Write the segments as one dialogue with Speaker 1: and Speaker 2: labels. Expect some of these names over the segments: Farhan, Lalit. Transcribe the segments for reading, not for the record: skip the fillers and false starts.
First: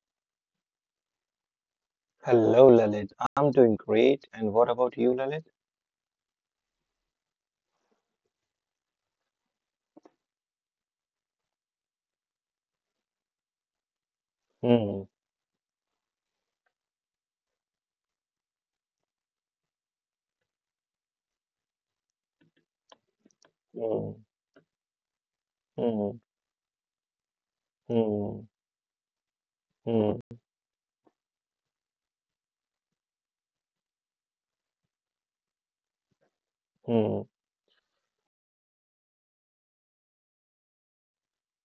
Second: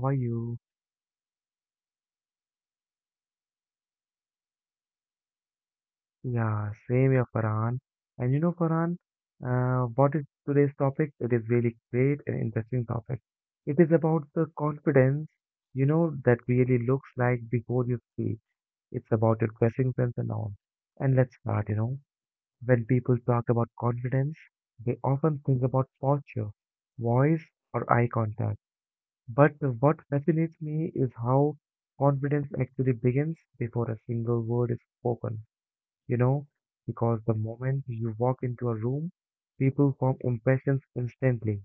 Speaker 1: are you?
Speaker 2: Hello, Lalit. I'm doing great. And what about you, Lalit?
Speaker 1: Yeah, same here, Farhan. And Farhan, what is today's topic? It is really great and interesting topic. It is about the
Speaker 2: Hmm,
Speaker 1: confidence, that really looks like before you speak. It's about your dressing sense and all. And let's start. When people talk about
Speaker 2: hmm,
Speaker 1: confidence, they often think about
Speaker 2: hmm,
Speaker 1: posture, voice, or eye
Speaker 2: hmm,
Speaker 1: contact. But what
Speaker 2: hmm,
Speaker 1: fascinates me is how confidence actually begins before a single word is spoken, you know, because
Speaker 2: hmm,
Speaker 1: the moment you walk into a room, people form impressions instantly,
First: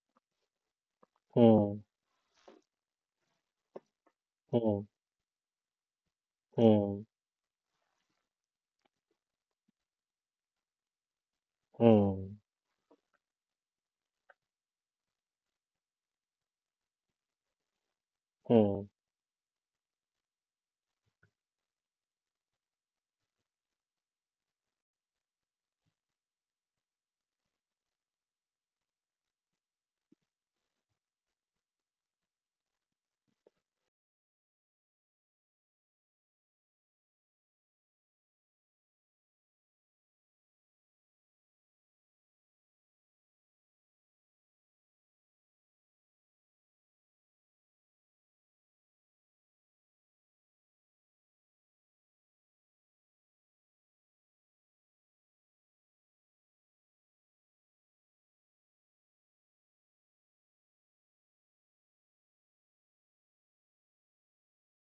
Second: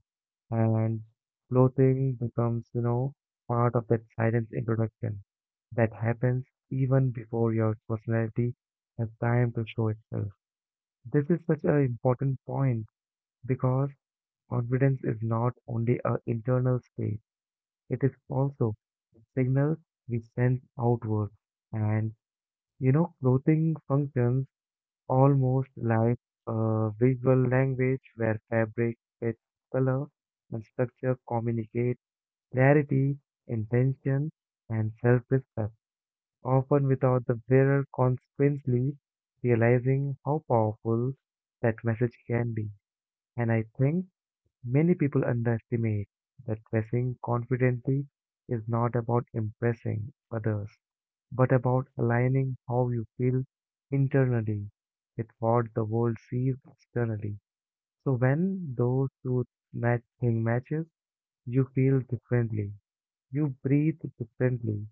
Speaker 1: and
Speaker 2: hmm,
Speaker 1: clothing becomes part of that silent
Speaker 2: hmm, hmm,
Speaker 1: introduction that happens
Speaker 2: hmm,
Speaker 1: even before your personality has time to show itself. This is such an important point because confidence is not only an internal state. It is also
Speaker 2: hmm,
Speaker 1: the signals we send outward. And clothing functions almost like a visual language where fabric, its color, and structure communicate clarity, intention, and self respect, often without the wearer consequently realizing how powerful that message can be. And I think many people underestimate that dressing confidently is not about impressing others, but about aligning how you feel internally with what the world sees externally. So when those two matches, you feel differently, you breathe differently,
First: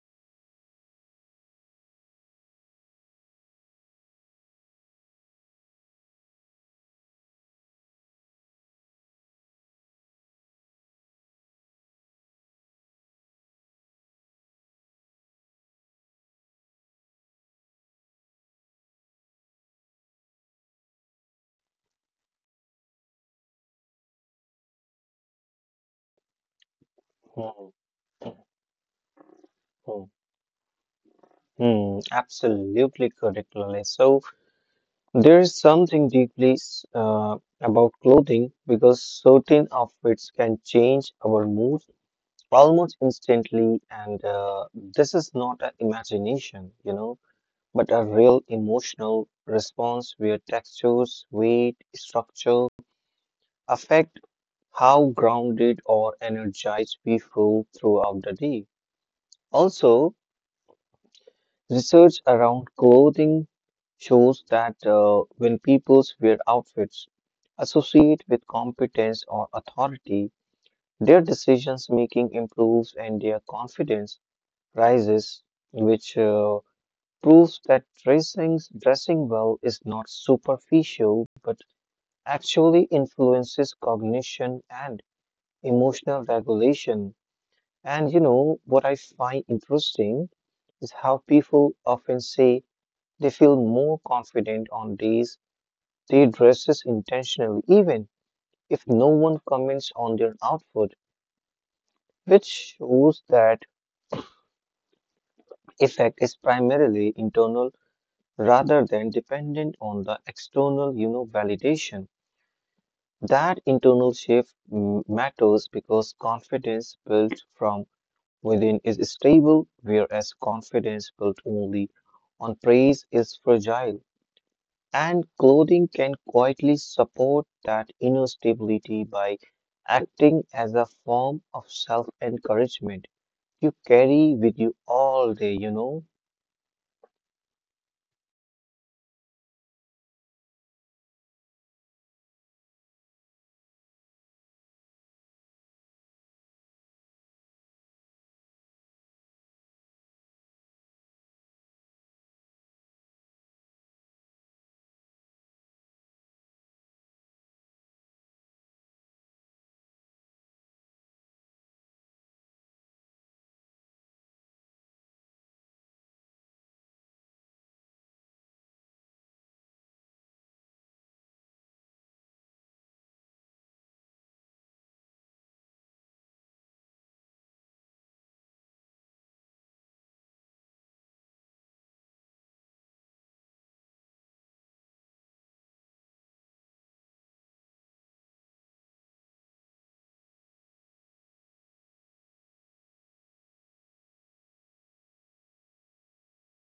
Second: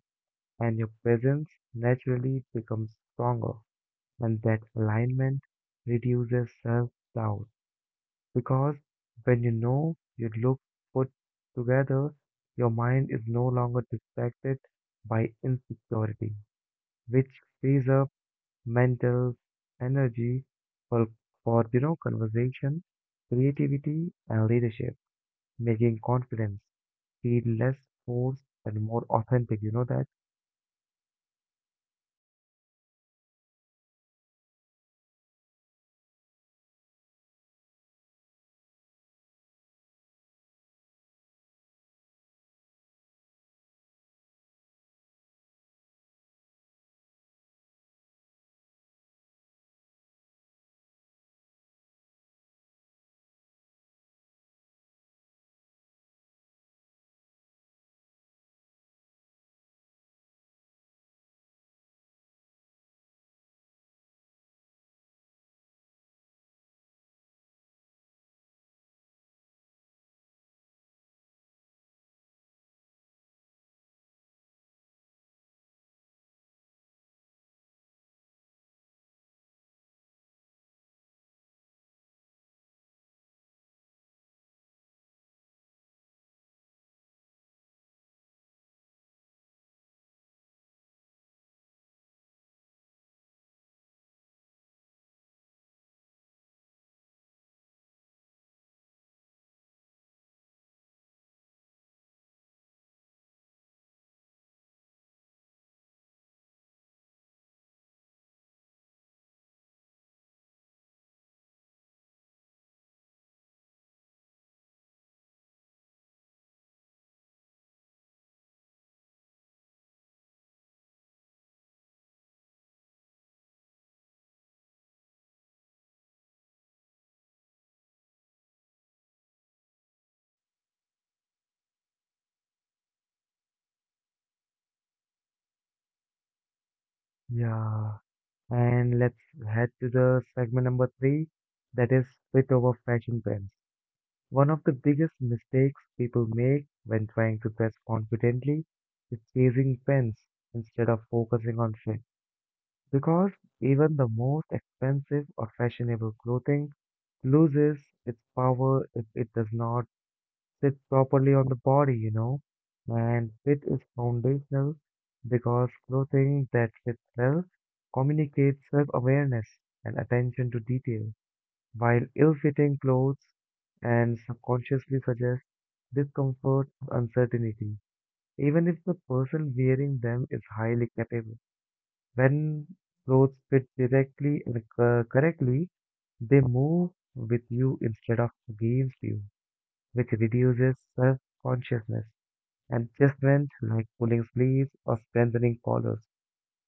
Speaker 1: and your presence naturally becomes stronger. And that alignment reduces self doubt because when you know you look put together, your mind is no longer distracted by insecurity, which frees up mental energy for, for conversation, creativity, and leadership, making confidence
Speaker 2: hmm,
Speaker 1: feel
Speaker 2: hmm,
Speaker 1: less forced and more authentic. You know that?
Speaker 2: hmm. Absolutely correct, Lalit. So there is something deeply about clothing because certain outfits can change our mood almost instantly, and this is not an imagination, you know. But a real emotional response where textures, weight, structure affect how grounded or energized we feel throughout the day. Also, research around clothing shows that when people wear outfits associate with competence or authority, their decisions making improves and their confidence rises, which proves that dressing well is not superficial but actually influences cognition and emotional regulation. And you know, what I find interesting is how people often say they feel more confident on days they dresses intentionally, even if no one comments on their outfit, which shows that effect is primarily internal rather than dependent on the external validation. That internal shift matters because confidence built from within is stable, whereas confidence built only on praise is fragile. And clothing can quietly support that inner stability by acting as a form of self encouragement you carry with you all day.
Speaker 1: Yeah. And let's head to the segment number three, that is fit over fashion trends. One of the biggest mistakes people make when trying to dress confidently is chasing trends instead of focusing on fit. Because even the most expensive or fashionable clothing loses its power if it does not sit properly on the body. And fit is foundational because clothing that fits well communicates self awareness and attention to detail while ill-fitting clothes and subconsciously suggest discomfort or uncertainty, even if the person wearing them is highly capable. When clothes fit directly and correctly, they move with you instead of against you, which reduces self-consciousness and adjustment like pulling sleeves or strengthening collars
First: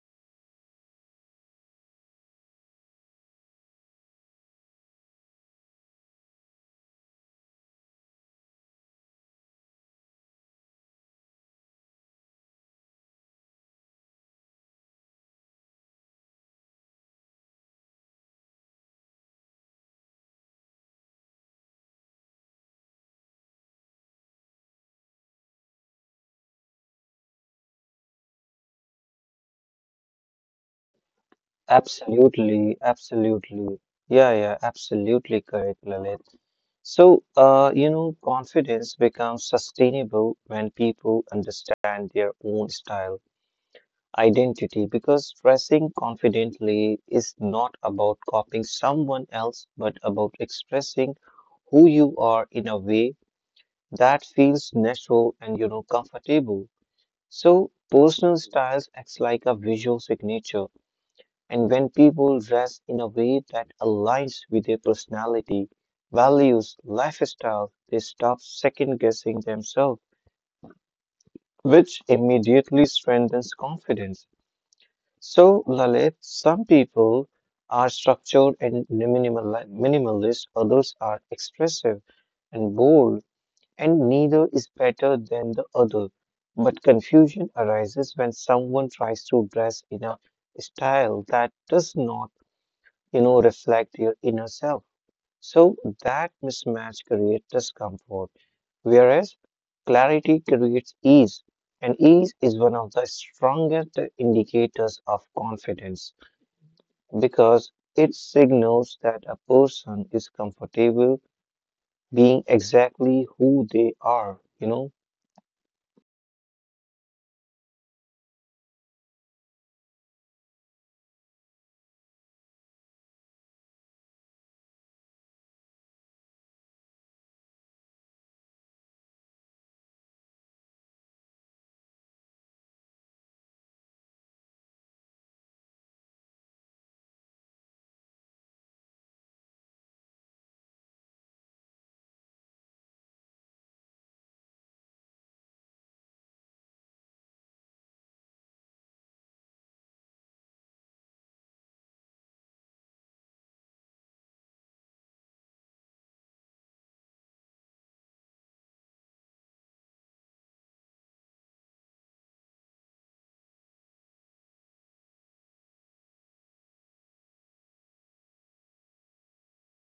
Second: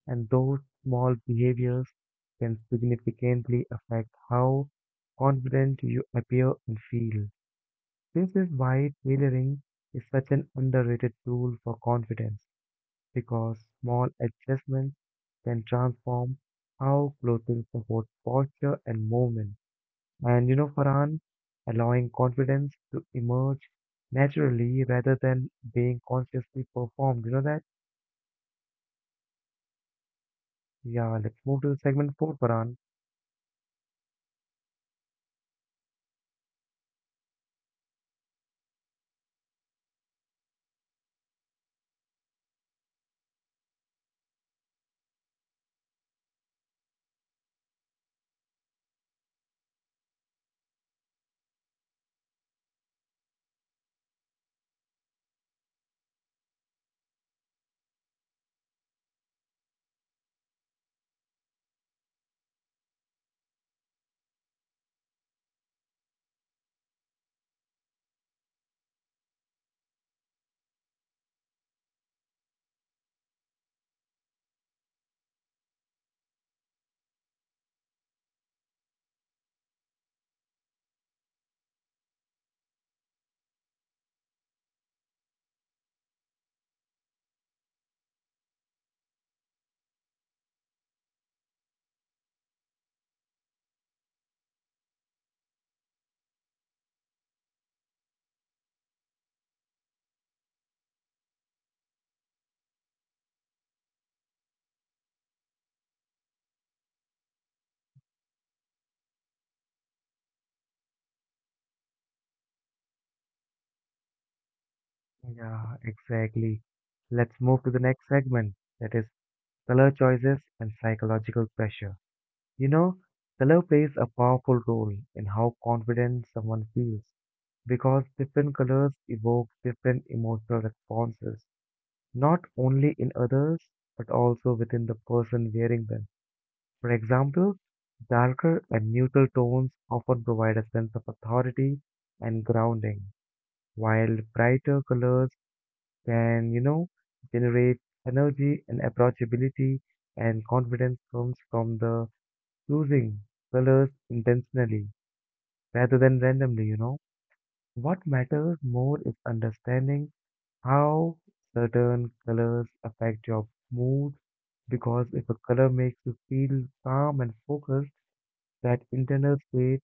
Speaker 1: and those small behaviors can significantly affect how confident you appear and feel. This is why tailoring is such an underrated tool for confidence because small adjustments can transform how clothing supports posture and movement. And Farhan, allowing confidence to emerge naturally rather than being consciously performed. You know that? Yeah, let's move to the segment four, Farhan.
Speaker 2: Absolutely, absolutely. Yeah, yeah, absolutely correct, Lalit. So, confidence becomes sustainable when people understand their own style, identity, because dressing confidently is not about copying someone else, but about expressing who you are in a way that feels natural and comfortable. So, personal styles acts like a visual signature and when people dress in a way that aligns with their personality, values, lifestyle, they stop second guessing themselves, which immediately strengthens confidence. So, Lalit, some people are structured and minimalist, others are expressive and bold, and neither is better than the other. But confusion arises when someone tries to dress in a style that does not reflect your inner self. So that mismatch creates discomfort, whereas clarity creates ease. And ease is one of the strongest indicators of confidence because it signals that a person is comfortable being exactly who they are, you know.
Speaker 1: Yeah, exactly. Let's move to the next segment, that is color choices and psychological pressure. You know, color plays a powerful role in how confident someone feels because different colors evoke different emotional responses, not only in others, but also within the person wearing them. For example, darker and neutral tones often provide a sense of authority and grounding, while brighter colors can generate energy and approachability and confidence comes from the choosing colors intentionally rather than randomly. What matters more is understanding how certain colors affect your mood because if a color makes you feel calm and focused, that internal state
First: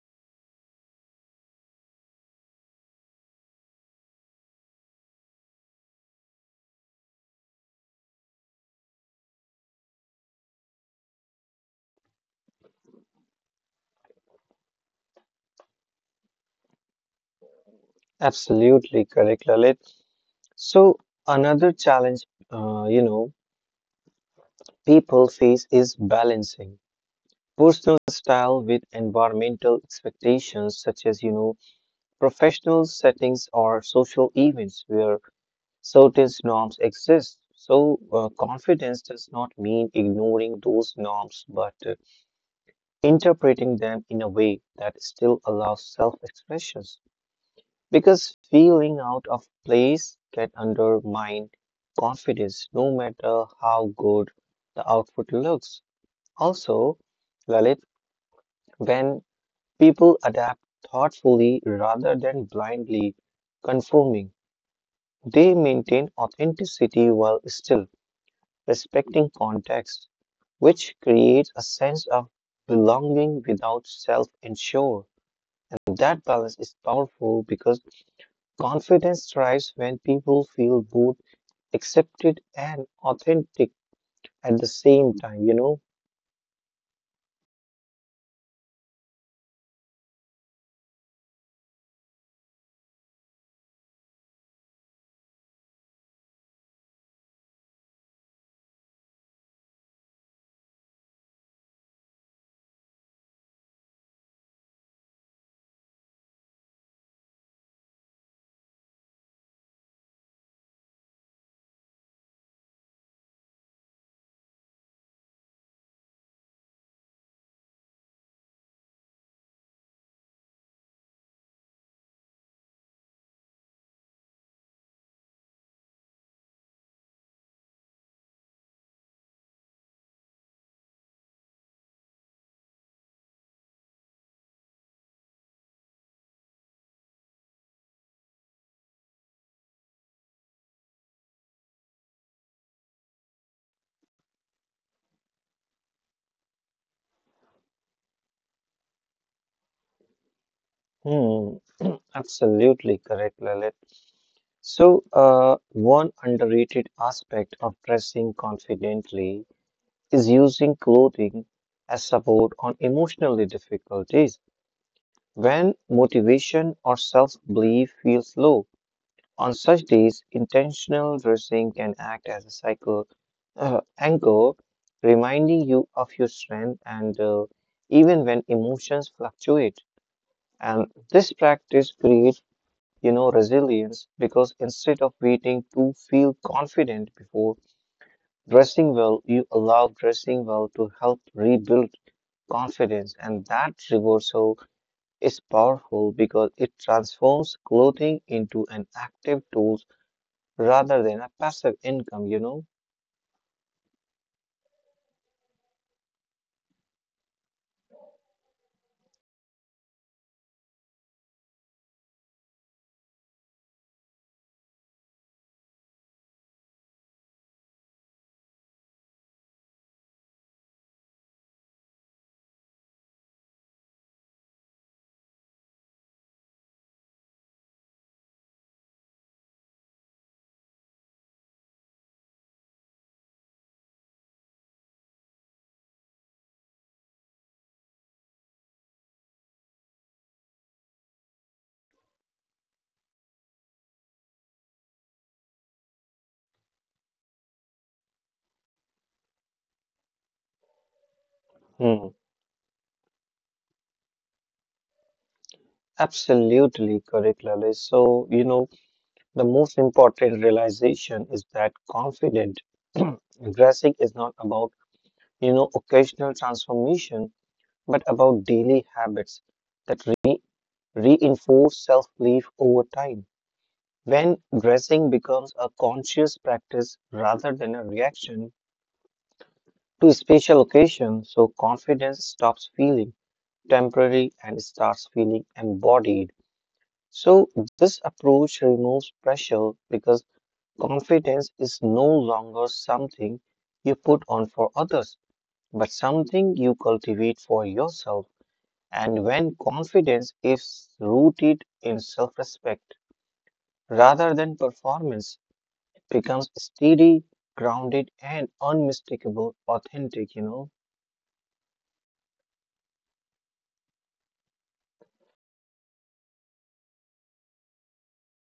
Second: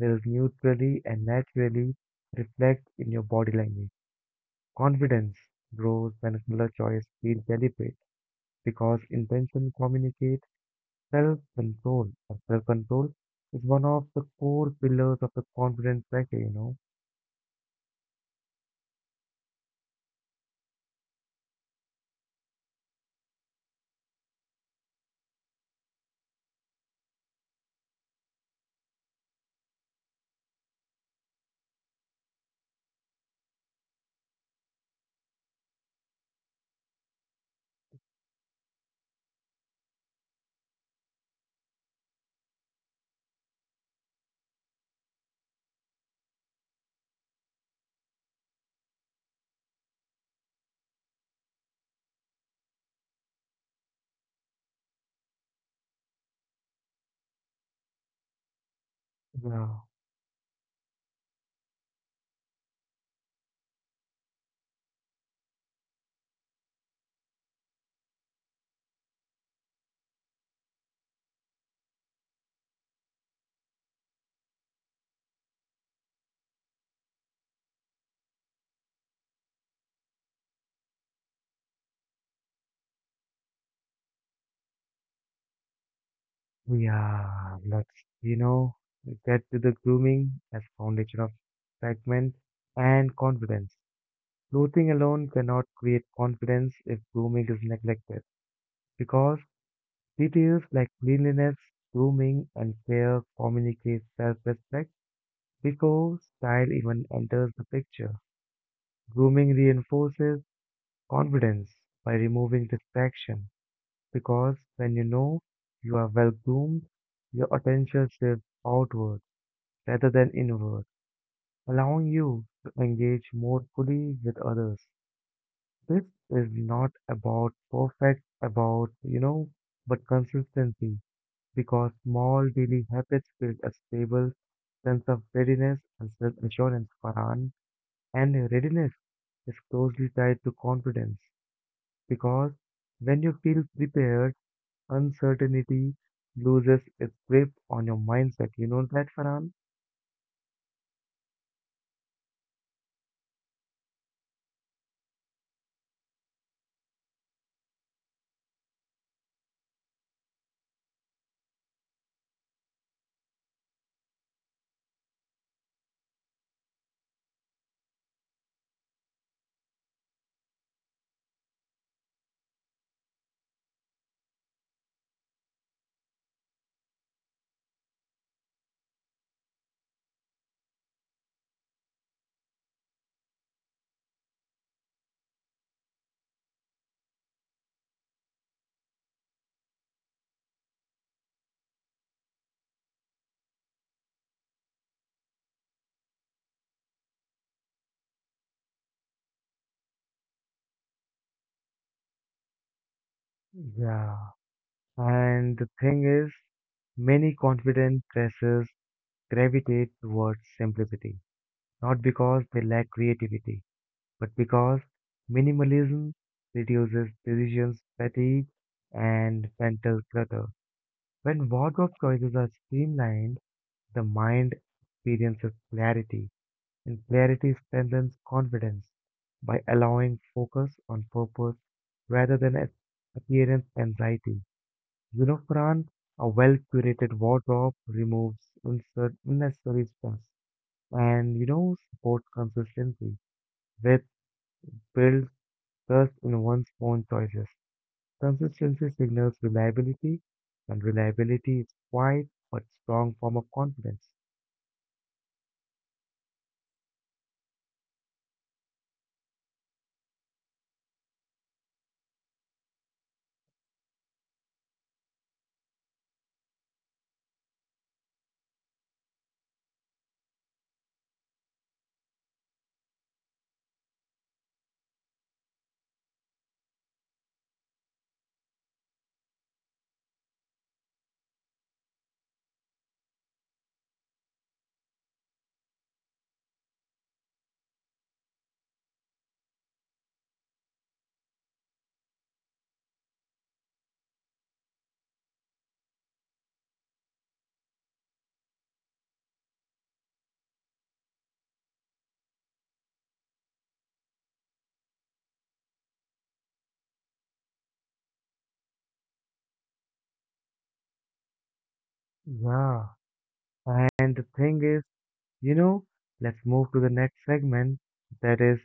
Speaker 1: will neutrally and naturally reflect in your body language. Confidence grows when color choice feels deliberate because intention communicates self-control. And self-control is one of the core pillars of the confidence factor.
Speaker 2: Absolutely correct, Lalit. So, another challenge, uh, you know, people face is balancing personal style with environmental expectations such as professional settings or social events where certain norms exist, so confidence does not mean ignoring those norms but interpreting them in a way that still allows self expressions because feeling out of place can undermine confidence no matter how good the output looks. Also, Lalit, when
Speaker 1: Yeah,
Speaker 2: people adapt thoughtfully rather than blindly conforming, they maintain authenticity while still respecting context, which creates a sense of belonging without self insure. And that balance is powerful because confidence thrives when people feel both accepted and authentic at the same time, you know?
Speaker 1: yeah, let's, you know, get to the grooming as foundation of excitement and confidence. Clothing alone cannot create confidence if grooming is neglected because details like cleanliness, grooming, and care communicate self-respect before style even enters the picture. Grooming reinforces confidence by removing distraction because when you know you are well groomed, your attention shifts outward rather than inward, allowing you to engage more fully with others. This is not about perfect, about but consistency because small daily habits build a stable sense of readiness and self assurance, Farhan. And readiness is closely tied to confidence because when you feel prepared, uncertainty loses its grip on your mindset. You know that, Farhan?
Speaker 2: Hmm. Absolutely correct, Lalit. So, one underrated aspect of dressing confidently is using clothing as support on emotionally difficult days. When motivation or self-belief feels low, on such days, intentional dressing can act as a cycle anchor, reminding you of your strength and even when emotions fluctuate. And this practice creates resilience because instead of waiting to feel confident before dressing well, you allow dressing well to help rebuild confidence. And that reversal is powerful because it transforms clothing into an active tool rather than a passive income, you know.
Speaker 1: Yeah, and the thing is, many confident pressers gravitate towards simplicity, not because they lack creativity, but because minimalism reduces decisions fatigue and mental clutter. When wardrobe choices are streamlined, the mind experiences clarity, and clarity strengthens confidence by allowing focus on purpose rather than appearance anxiety. Fran, a well curated wardrobe removes unnecessary stress and supports consistency, which builds trust in one's own choices. Consistency signals reliability, and reliability is
Speaker 2: Hmm.
Speaker 1: quiet but strong form of confidence.
Speaker 2: Absolutely correct, Lalit. So, you know, the most important realization is that confident dressing is not about occasional transformation but about daily habits that reinforce self belief over time. When dressing becomes a conscious practice rather than a reaction to a special occasion, so confidence stops feeling temporary and starts feeling embodied. So, this approach removes pressure because confidence is no longer something you put on for others, but something you cultivate for yourself. And when confidence is rooted in self respect rather than performance, it becomes steady, grounded, and unmistakable, authentic, you know?
Speaker 1: Yeah, and the thing is, You know, let's move to the next segment that is,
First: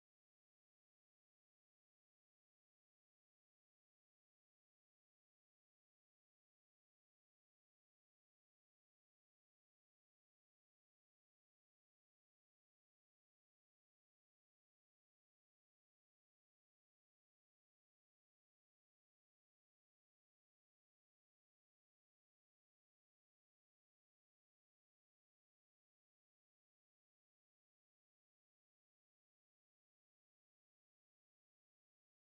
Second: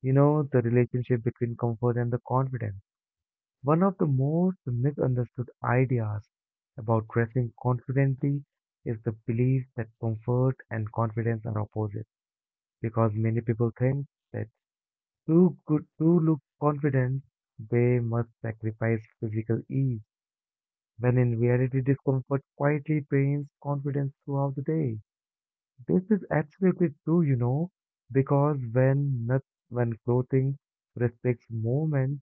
Speaker 1: you know, the relationship between comfort and the confidence. One of the most misunderstood ideas about dressing confidently is the belief that comfort and confidence are opposite because many people think that to good to look confident they must sacrifice physical ease when in reality discomfort quietly drains confidence throughout the day. This is absolutely true, because when clothing respects movement,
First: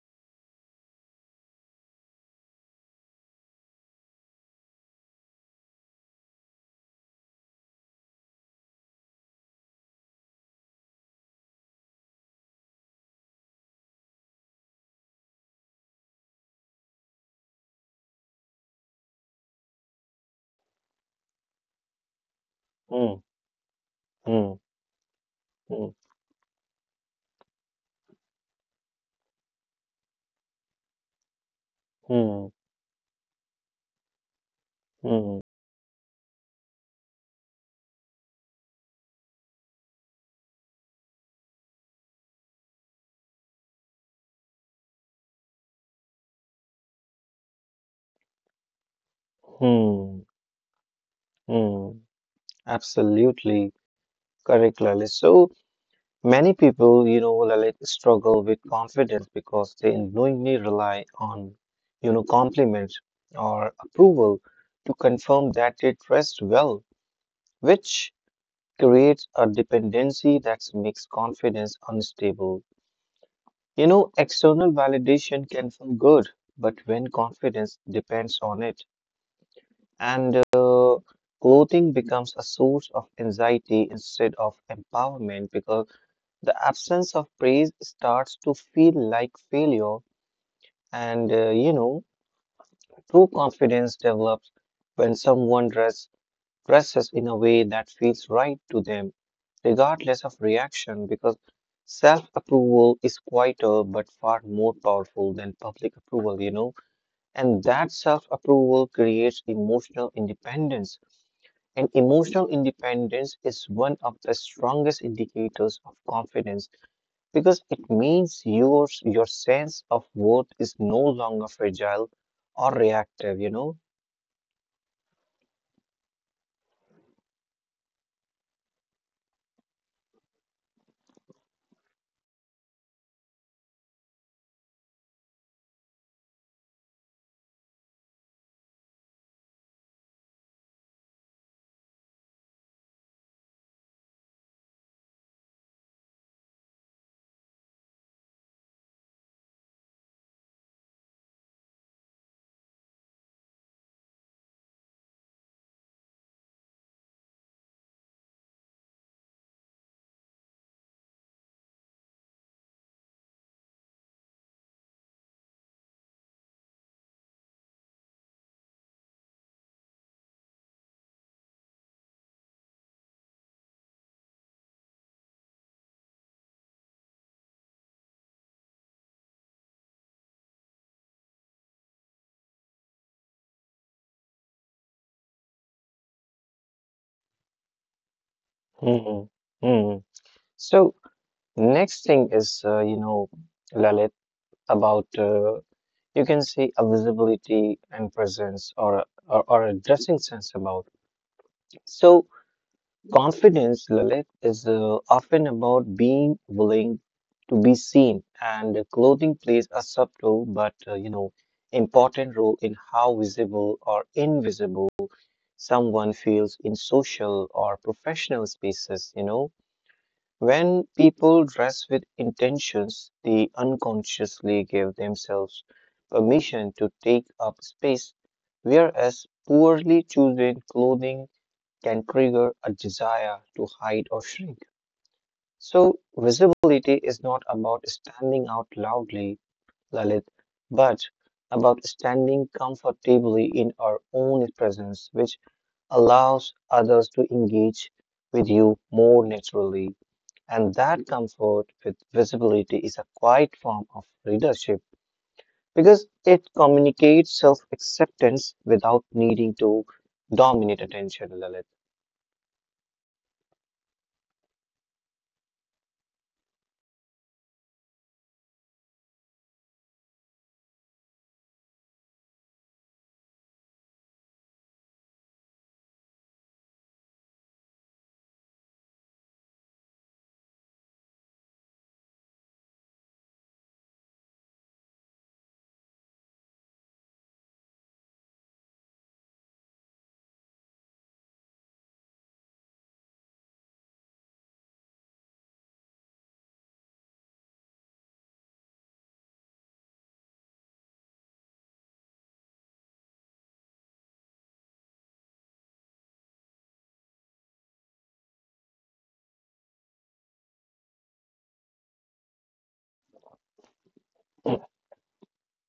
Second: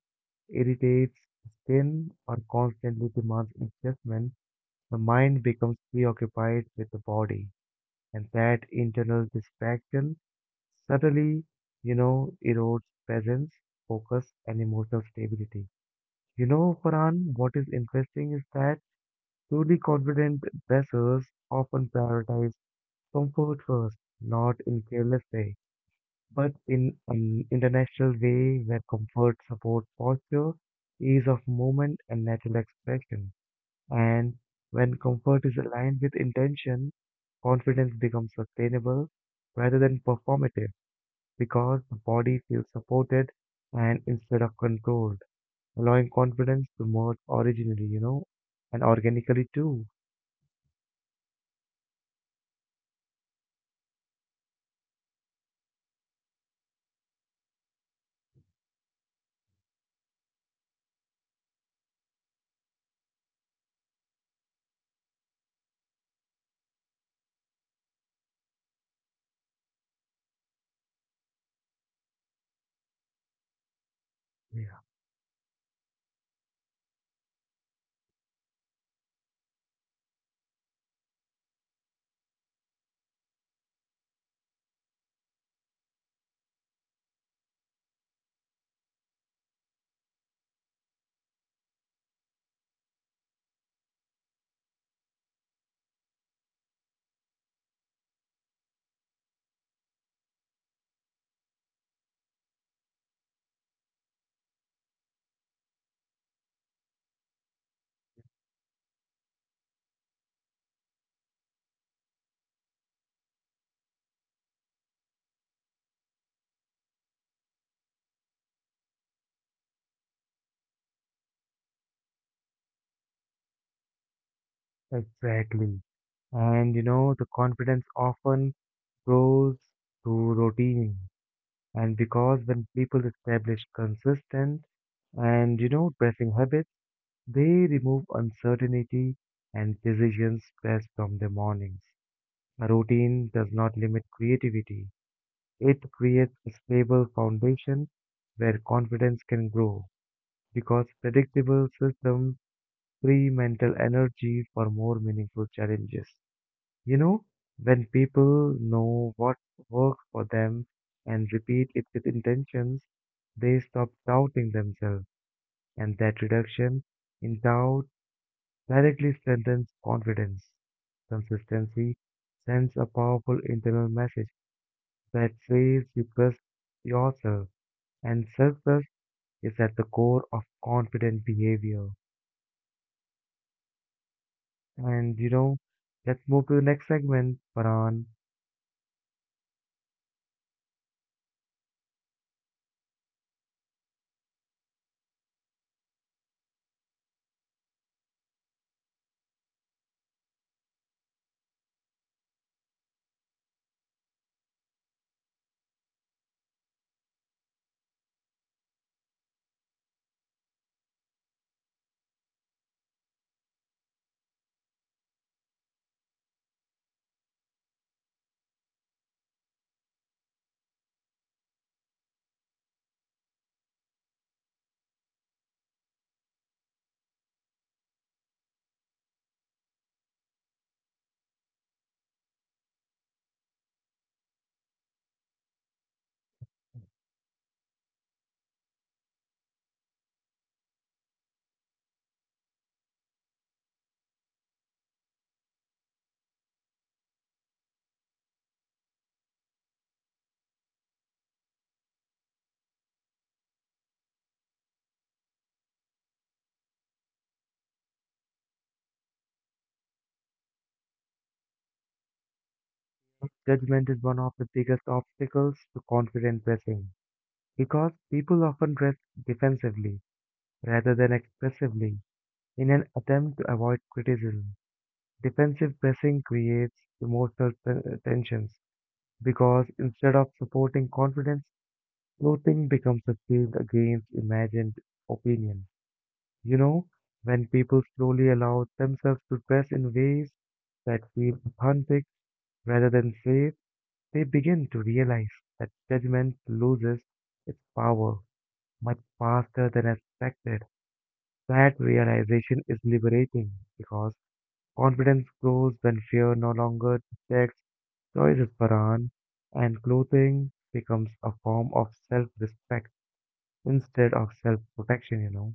Speaker 1: irritates skin, or constantly demands adjustment, the mind becomes preoccupied with the body, and that internal distraction subtly erodes presence, focus, and emotional stability. Farhan, what is interesting is that truly confident dressers often prioritize
Speaker 2: Hmm,
Speaker 1: comfort first,
Speaker 2: hmm,
Speaker 1: not in careless way but in an international way where comfort supports posture, ease of movement, and
Speaker 2: hmm,
Speaker 1: natural expression. And when
Speaker 2: hmm, hmm,
Speaker 1: comfort is aligned with intention, confidence becomes sustainable rather than performative because the body feels supported and instead of controlled, allowing confidence to merge originally, and organically too.
Speaker 2: hmm, hmm. Absolutely correct, Lalit. So many people, you know, Lalit, struggle with confidence because they knowingly rely on, compliments or approval to confirm that they dressed well, which creates a dependency that makes confidence unstable. You know, external
Speaker 1: Yeah,
Speaker 2: validation can feel good, but when confidence depends on it, and clothing becomes a source of anxiety instead of empowerment because the absence of praise starts to feel like failure. And true confidence develops when someone dresses in a way that feels right to them, regardless of reaction, because self approval is quieter but far more powerful than public approval, you know. And that self approval creates emotional independence. And emotional independence is one of the strongest indicators of confidence because it means your sense of worth is no longer fragile or reactive, you know.
Speaker 1: exactly. And the confidence often grows through routine and because when people establish consistent and dressing habits, they remove uncertainty and decision stress from their mornings. A routine does not limit creativity. It creates a stable foundation where confidence can grow because predictable systems free mental energy for more meaningful challenges. You know, when people know what works for them and repeat it with intentions, they stop doubting themselves, and that reduction in doubt directly strengthens confidence. Consistency sends a powerful internal message that says you trust yourself, and self trust is at the core of confident behavior. And let's move to the next segment, Paran.
Speaker 2: Mhm. Mhm. So, next thing is, Lalit, about you can say a visibility and presence or a dressing sense about. So, confidence, Lalit, is often about being willing to be seen, and clothing plays a subtle but, important role in how visible or invisible someone feels in social or professional spaces, you know. When people dress with intentions, they unconsciously give themselves permission to take up space, whereas poorly chosen clothing can trigger a desire to hide or shrink. So, visibility is not about standing out loudly, Lalit, but about standing comfortably in our own presence, which allows others to engage with you more naturally. And that comfort with visibility is a quiet form of leadership because it communicates self acceptance without needing to dominate attention, Lalit.
Speaker 1: Judgment is one of the biggest obstacles to confident dressing because people often dress defensively rather than expressively in an attempt to avoid criticism. Defensive dressing creates emotional tensions because instead of supporting confidence, clothing becomes a shield against imagined opinion. You know, when people slowly allow themselves to dress in ways that feel authentic rather than safe, they begin to realize that judgment loses its power much faster than expected. That realization is liberating because confidence grows when fear no longer dictates choices for Ann, and clothing becomes a form of self respect instead of
Speaker 2: Mm,
Speaker 1: self protection.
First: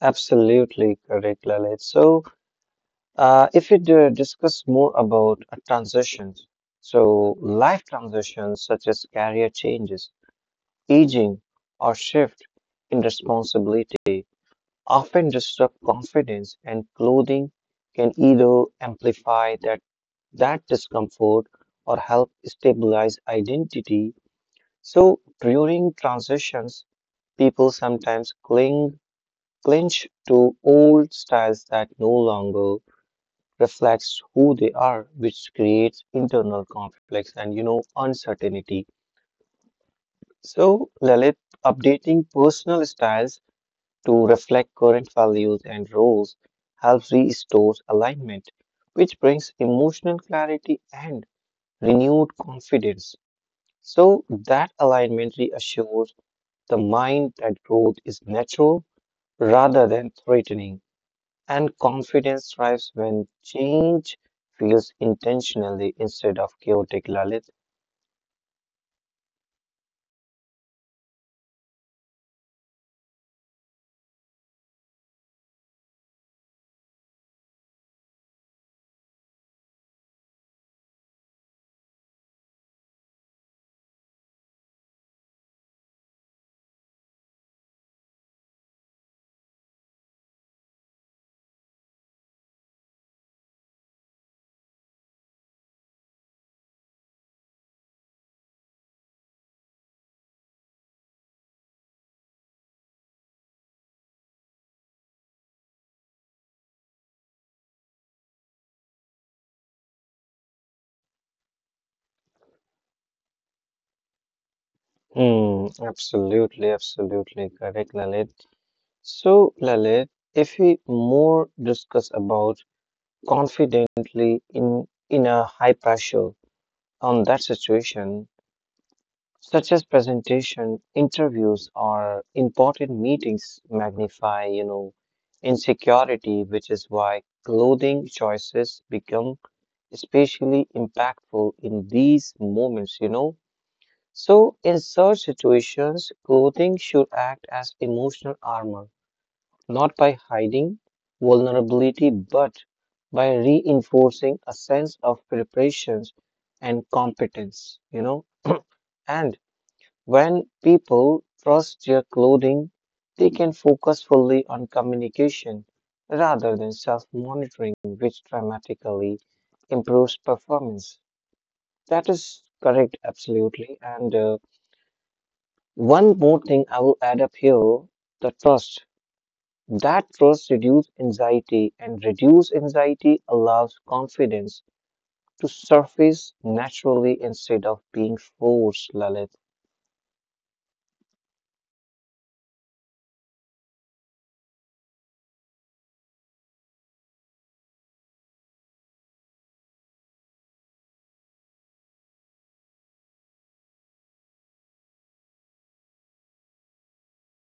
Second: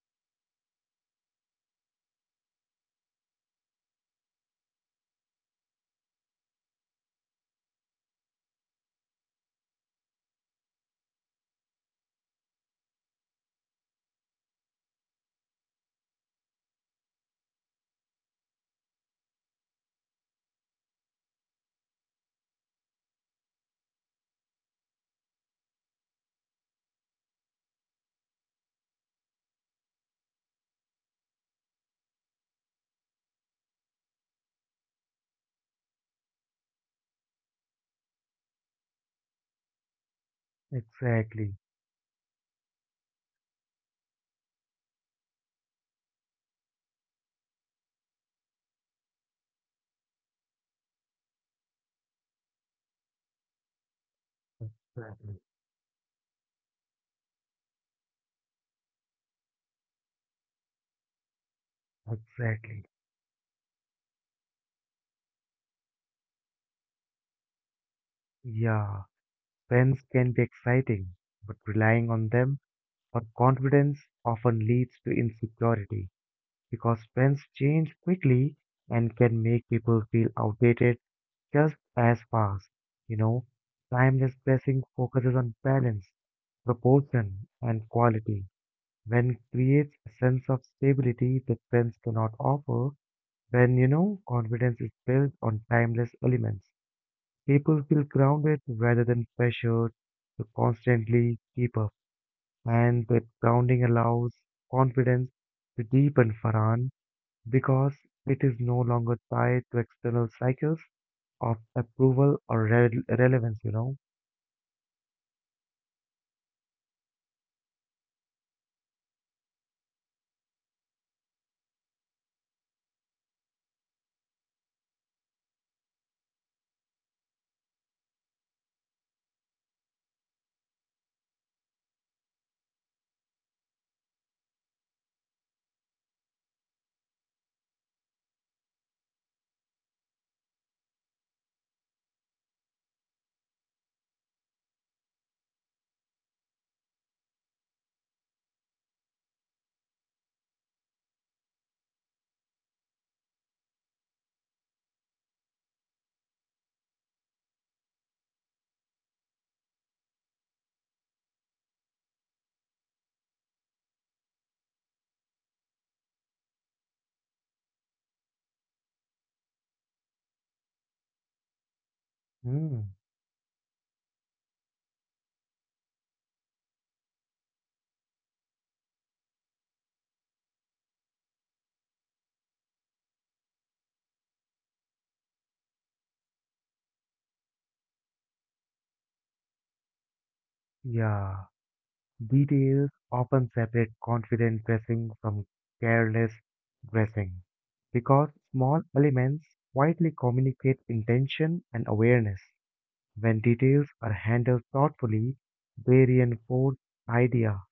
Speaker 2: absolutely correct, Lalit. So, if we do discuss more about transitions, so life transitions such as career changes, aging, or shift in responsibility often disrupt confidence, and clothing can either amplify that discomfort or help stabilize identity. So during transitions, people sometimes cling clinch to old styles that no longer reflects who they are, which creates internal conflicts and you know uncertainty. So Lalit,
Speaker 1: Exactly.
Speaker 2: updating personal styles to reflect current values and roles helps restore alignment, which brings emotional clarity and renewed confidence. So that alignment
Speaker 1: Exactly.
Speaker 2: reassures the mind that growth is natural rather than threatening, and confidence
Speaker 1: Exactly.
Speaker 2: thrives when change feels intentionally instead of chaotic, Lalit.
Speaker 1: Yeah. Friends can be exciting, but relying on them for confidence often leads to insecurity because trends change quickly and can make people feel outdated just as fast. You know, timeless dressing focuses on balance, proportion, and quality. When creates a sense of stability that trends cannot offer, when you know confidence is built on timeless elements, people feel grounded rather than pressured to constantly keep up, and that grounding allows confidence to deepen, Farhan, because it is no longer tied to external cycles of approval or relevance.
Speaker 2: Hmm, absolutely, absolutely correct, Lalit. So, Lalit, if we more discuss about confidently in a high pressure on that situation, such as presentation, interviews, or important meetings magnify, you know, insecurity, which is why clothing choices become especially impactful in these moments, you know. So, in such situations, clothing should act as emotional armor, not by hiding vulnerability, but by reinforcing a sense of preparations and competence, you know. And when people trust their clothing, they can focus fully on communication rather than self monitoring, which dramatically improves performance. That is
Speaker 1: Mm,
Speaker 2: correct, absolutely. And one more thing I will add up here the trust. That trust reduces anxiety, and reduced anxiety allows confidence to surface naturally instead of being forced, Lalit.
Speaker 1: yeah, details often separate confident dressing from careless dressing because small elements quietly communicate intention and awareness. When details are handled thoughtfully, they reinforce the idea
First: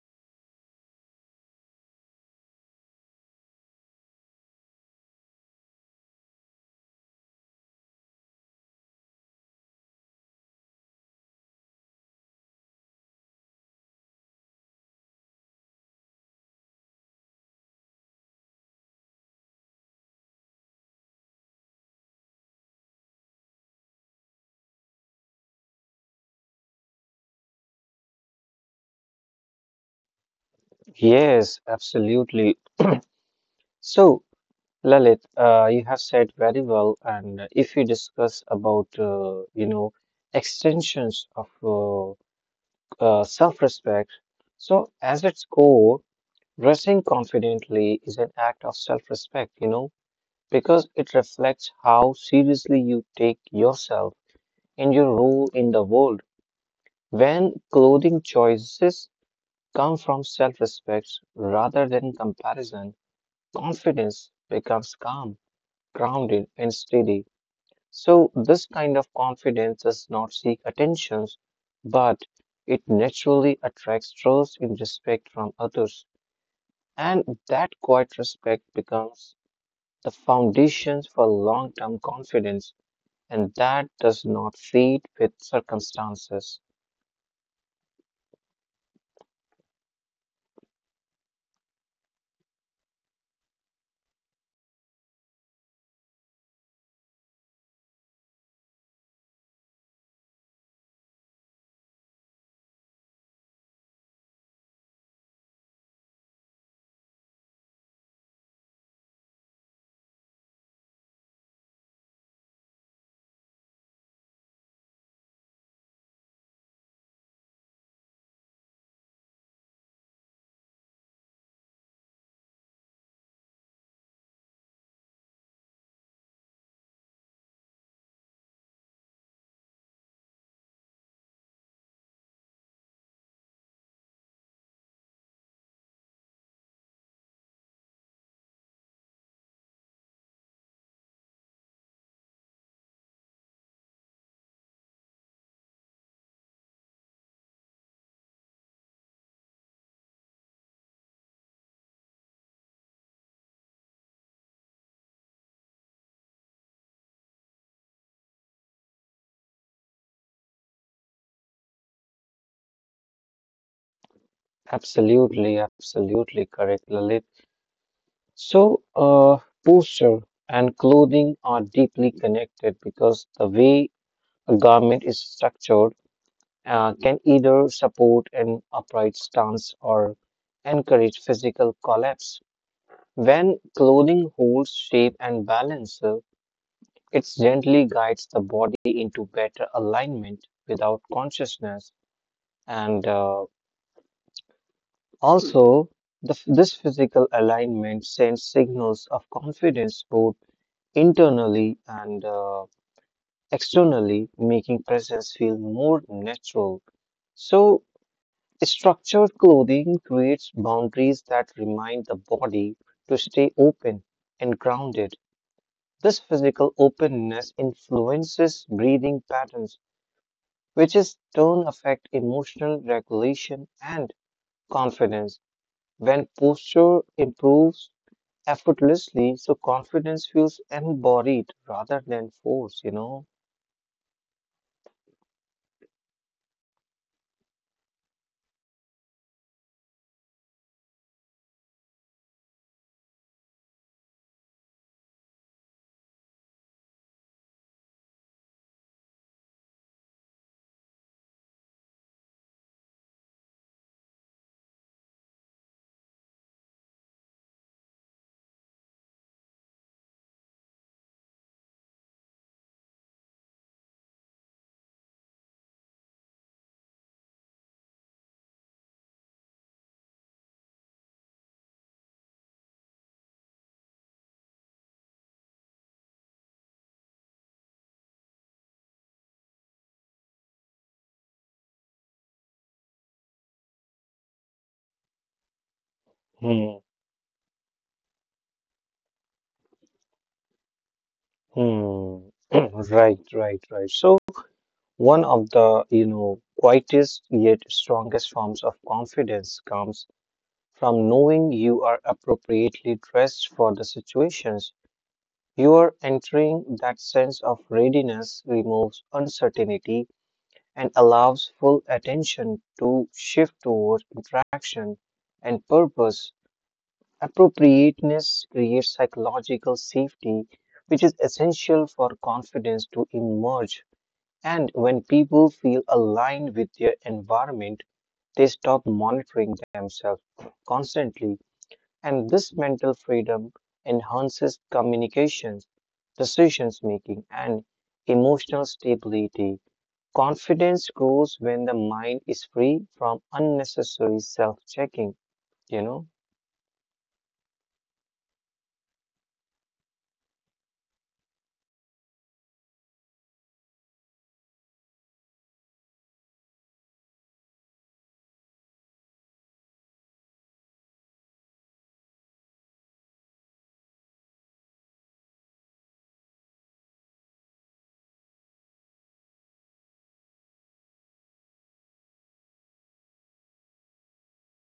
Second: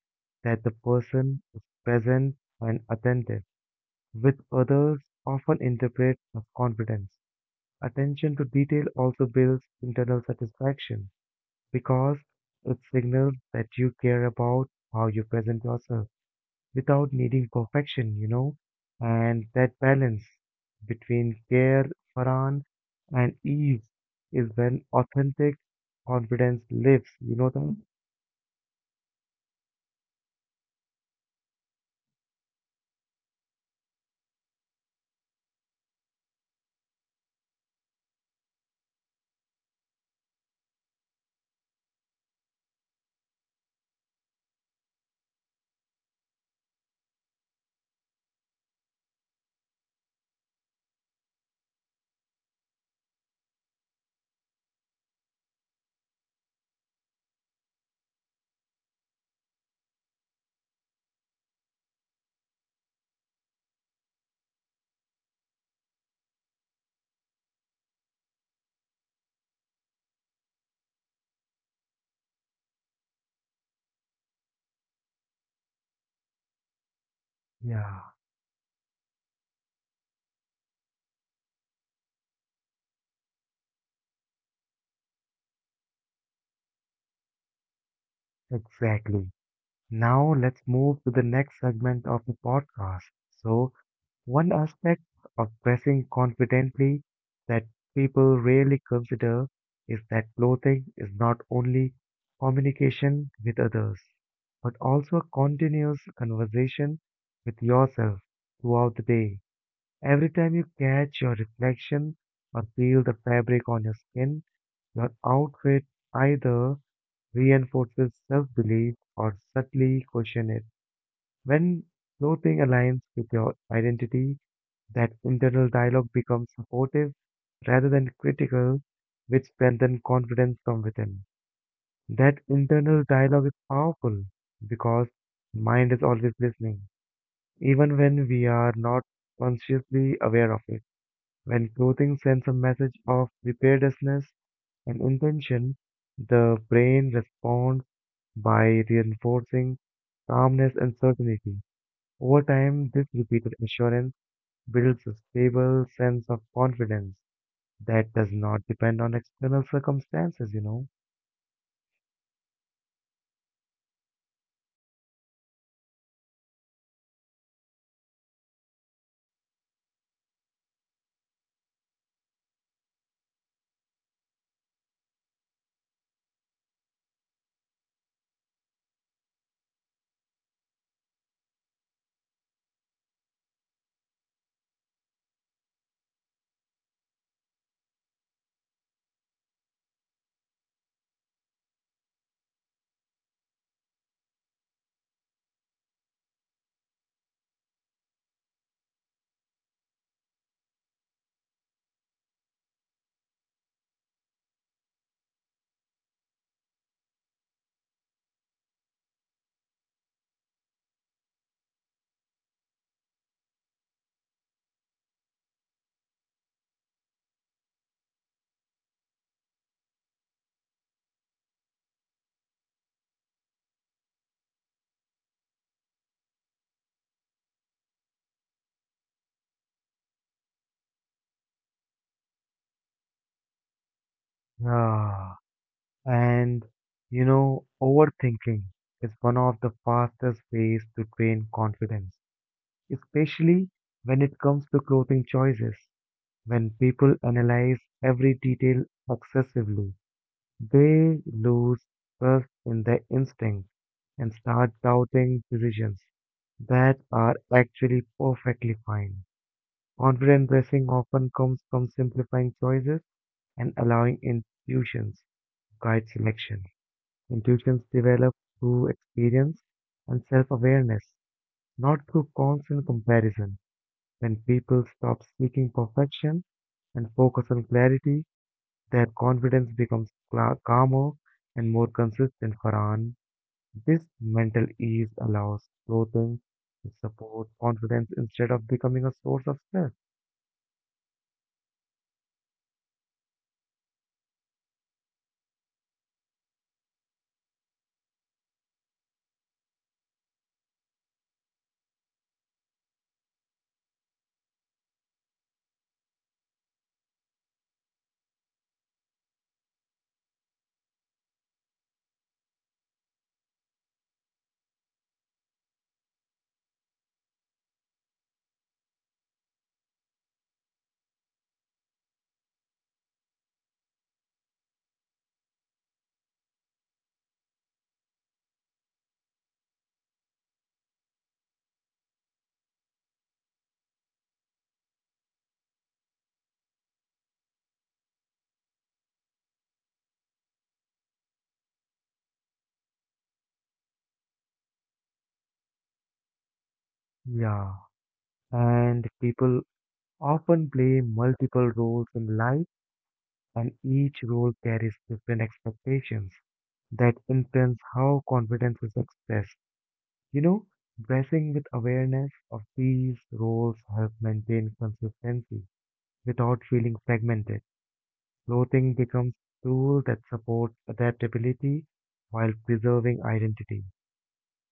Speaker 1: that the person is present and attentive, which others often interpret as confidence. Attention to detail also builds internal satisfaction because it signals that you care about how you present yourself without needing perfection, and that balance between care, Farhan, and ease is when authentic confidence lives, you know that?
Speaker 2: Yes, absolutely. So, Lalit, you have said very well, and if we discuss about you know extensions of self-respect, so as its core, dressing confidently is an act of self-respect, you know, because it reflects how seriously you take yourself and your role in the world. When clothing choices come from self-respect rather than comparison, confidence becomes calm, grounded, and steady. So, this kind of confidence does not seek attentions, but it naturally attracts trust and respect from others. And that
Speaker 1: Yeah,
Speaker 2: quiet respect becomes the foundations for long term confidence, and that does not fade with circumstances.
Speaker 1: exactly. Now let's move to the next segment of the podcast. So, one aspect of dressing confidently that people rarely consider is that clothing is not only communication with others, but also a continuous conversation with yourself throughout the day. Every time you catch your reflection or feel the fabric on your skin, your outfit either reinforces self belief or subtly questions it. When clothing aligns with your identity, that internal dialogue becomes supportive rather than critical, which strengthens confidence from within. That internal dialogue is powerful because mind is always listening, even when we are not consciously aware of it. When clothing sends a message of preparedness and intention, the brain responds by reinforcing calmness and certainty. Over time, this repeated assurance builds a stable sense of confidence that does not depend on external circumstances.
Speaker 2: Absolutely, absolutely correct, Lalit. So, posture and clothing are deeply connected because the way a garment is structured can either support an upright stance or encourage physical collapse. When clothing holds shape and balance, it gently guides the body into better alignment without consciousness. And also, this physical alignment sends signals of confidence both internally and externally, making presence feel more natural. So, structured clothing creates boundaries that remind the body to stay open and grounded. This physical openness influences breathing patterns, which in turn affect emotional regulation and confidence. When posture improves effortlessly, so confidence feels embodied rather than forced, you know?
Speaker 1: Ah, and overthinking is one of the fastest ways to drain confidence, especially when it comes to clothing choices. When people analyze every detail excessively, they lose trust in their instincts and start doubting decisions that are actually perfectly fine. Confident dressing often comes from simplifying choices and allowing intuitions to guide selection. Intuitions develop through experience and self awareness, not through constant comparison. When people stop seeking perfection and focus on clarity, their confidence becomes calmer and more consistent. Farhan, this mental ease allows clothing
Speaker 2: Hmm.
Speaker 1: to support confidence instead of becoming a source of stress.
Speaker 2: Hmm. Right, right, right. So, one of the, you know, quietest yet strongest forms of confidence comes from knowing you are appropriately dressed for the situations you are entering. That sense of readiness removes uncertainty and allows full attention to shift towards interaction and purpose. Appropriateness creates psychological safety, which is essential for confidence to emerge, and when people feel aligned with their environment, they stop monitoring themselves constantly. And this mental freedom enhances communications, decisions making, and emotional stability. Confidence grows when the mind is free from unnecessary self checking, you know?
Speaker 1: Yeah, and people often play multiple roles in life and each role carries different expectations that influence how confidence is expressed. You know, dressing with awareness of these roles helps maintain consistency without feeling fragmented. Clothing becomes a tool that supports adaptability while preserving identity.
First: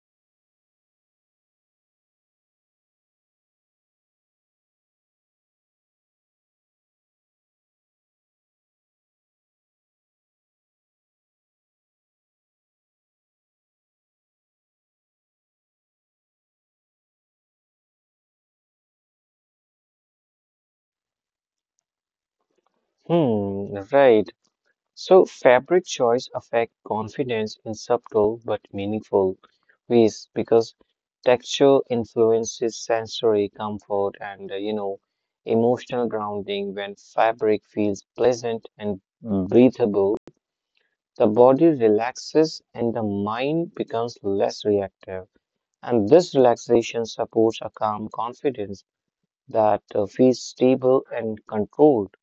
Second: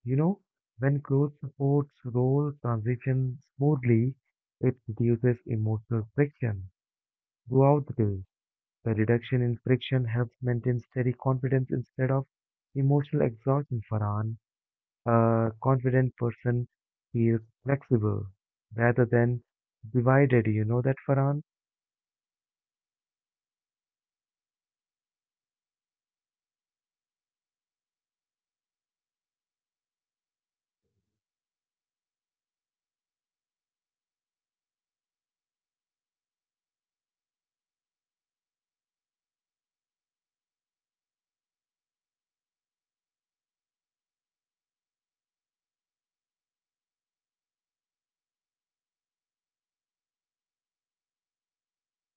Speaker 1: You know, when clothes supports role transition smoothly, it reduces emotional friction throughout the day. The reduction in friction helps maintain steady confidence instead of emotional exhaustion for an a confident person feels flexible rather than divided. You know that, Farhan?
Speaker 2: Hmm, right. So, fabric choice affect confidence in subtle but meaningful ways because texture influences sensory comfort and emotional grounding. When fabric feels pleasant and breathable, the body relaxes and the mind becomes less reactive. And this relaxation supports a calm confidence that feels stable and controlled.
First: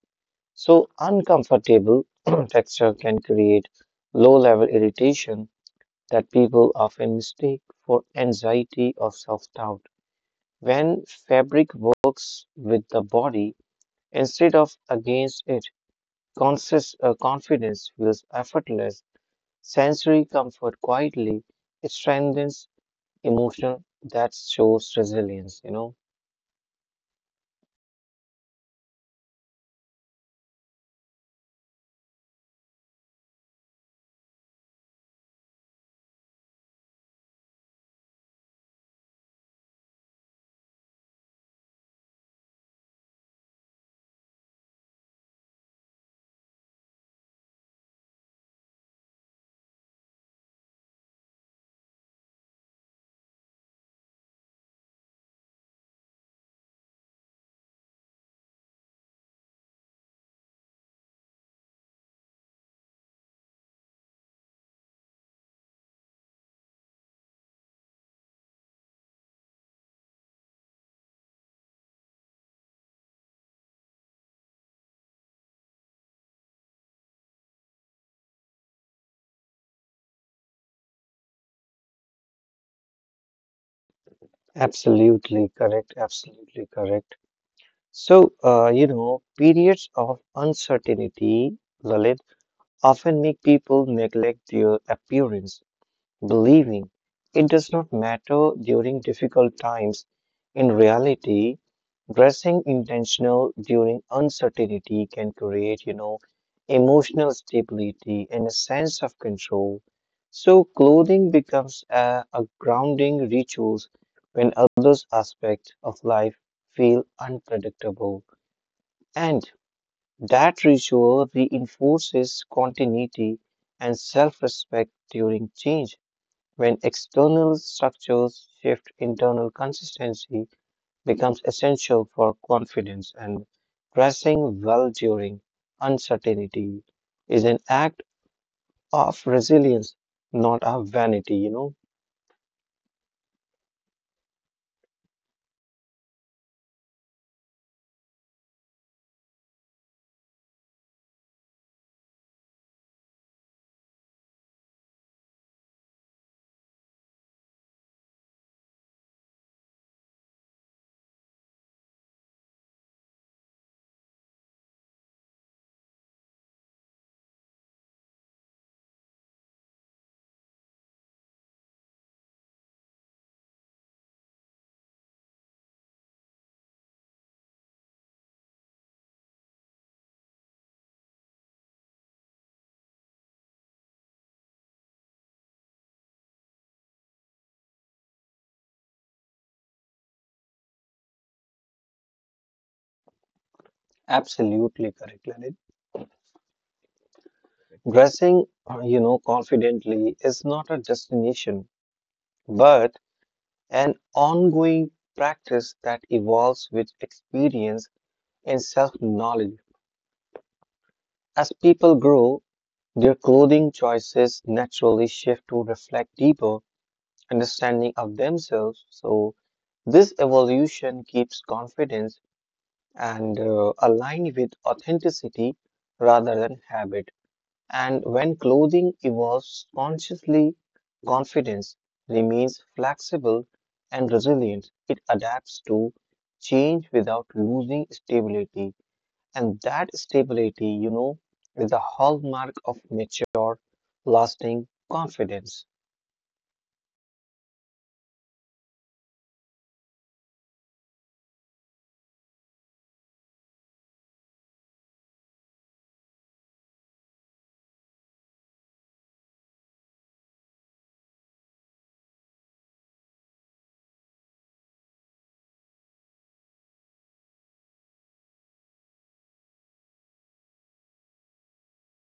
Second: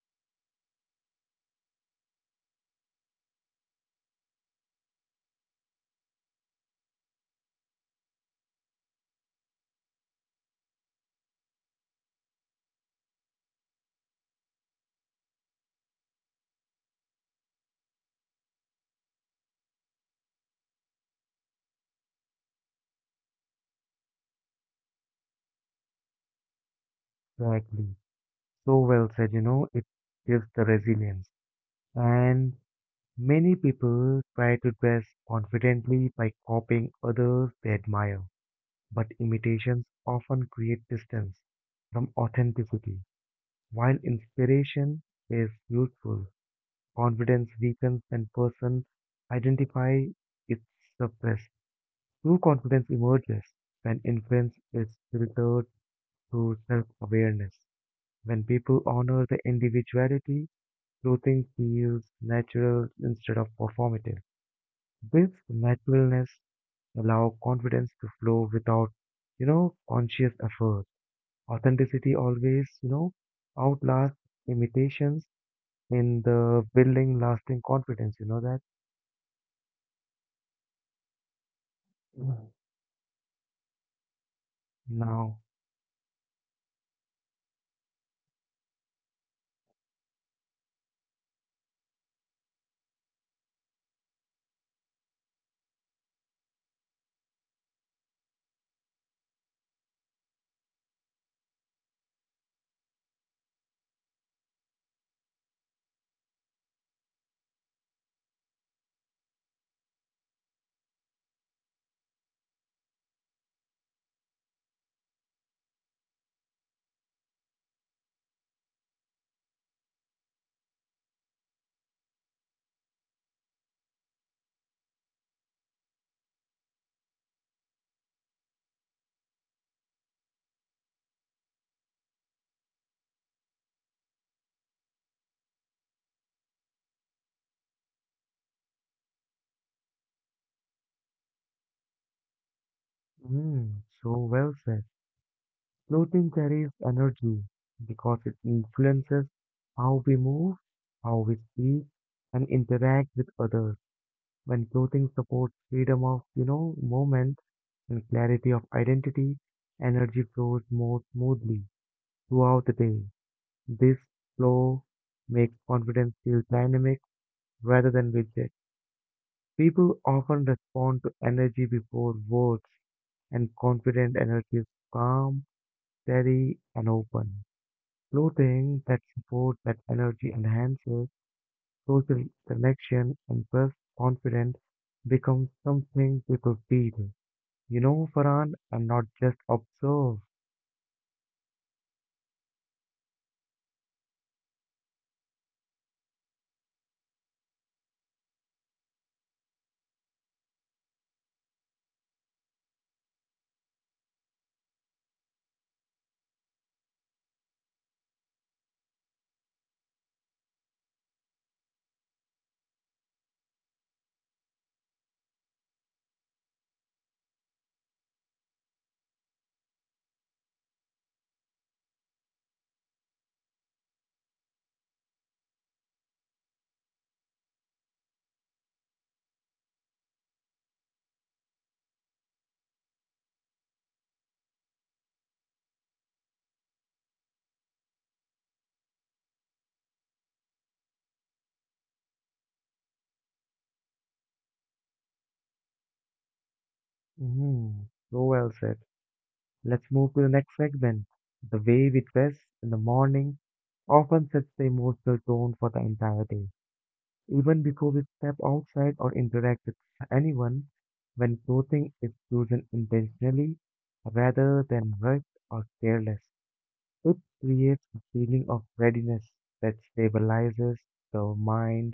Speaker 2: So, uncomfortable texture can create low level irritation that people often mistake for anxiety or self doubt. When fabric works with the body instead of against it, conscious, confidence feels effortless. Sensory comfort quietly strengthens emotion that shows resilience.
Speaker 1: Exactly. So well said, it gives the resilience. And many people try to dress confidently by copying others they admire, but imitations often create distance from authenticity, while inspiration is useful. Confidence weakens when person identify its suppressed. True confidence emerges when influence is filtered through self-awareness. When people honor the individuality, clothing feels natural instead of performative. This naturalness allows confidence to flow without, conscious effort. Authenticity always, outlasts imitations in the building lasting confidence. You know that? Now,
Speaker 2: Absolutely correct. Absolutely correct. So, periods of uncertainty, Lalit, often make people neglect their appearance, believing it does not matter during difficult times. In reality, dressing intentional during uncertainty can create, you know, emotional stability and a sense of control. So, clothing becomes a grounding rituals when others aspects of life feel unpredictable. And that ritual reinforces continuity and self respect during change. When external structures shift, internal consistency becomes essential for confidence, and dressing well during uncertainty is an act of resilience, not of vanity. You know,
Speaker 1: mm, so well said. Clothing carries energy because it influences how we move, how we speak, and interact with others. When clothing supports freedom of, movement and clarity of identity, energy flows more smoothly throughout the day. This flow makes confidence feel dynamic rather than rigid. People often respond to energy before words, and confident energy is calm, steady and open. Clothing that supports that energy enhances social connection and self confidence becomes something people feel. You know, Farhan, and not just observe.
Speaker 2: absolutely correct, Lalit. Dressing, confidently is not a destination, but an ongoing practice that evolves with experience and self knowledge. As people grow, their clothing choices naturally shift to reflect deeper understanding of themselves. So, this evolution keeps confidence and align with authenticity rather than habit. And when clothing evolves consciously, confidence remains flexible and resilient. It adapts to change without losing stability. And that stability, you know, is the hallmark of mature, lasting confidence.
Speaker 1: hmm So well said. Let's move to the next segment. The way we dress in the morning often sets the emotional tone for the entire day. Even before we step outside or interact with anyone, when clothing is chosen intentionally rather than rushed or careless, it creates a feeling of readiness that stabilizes the mind.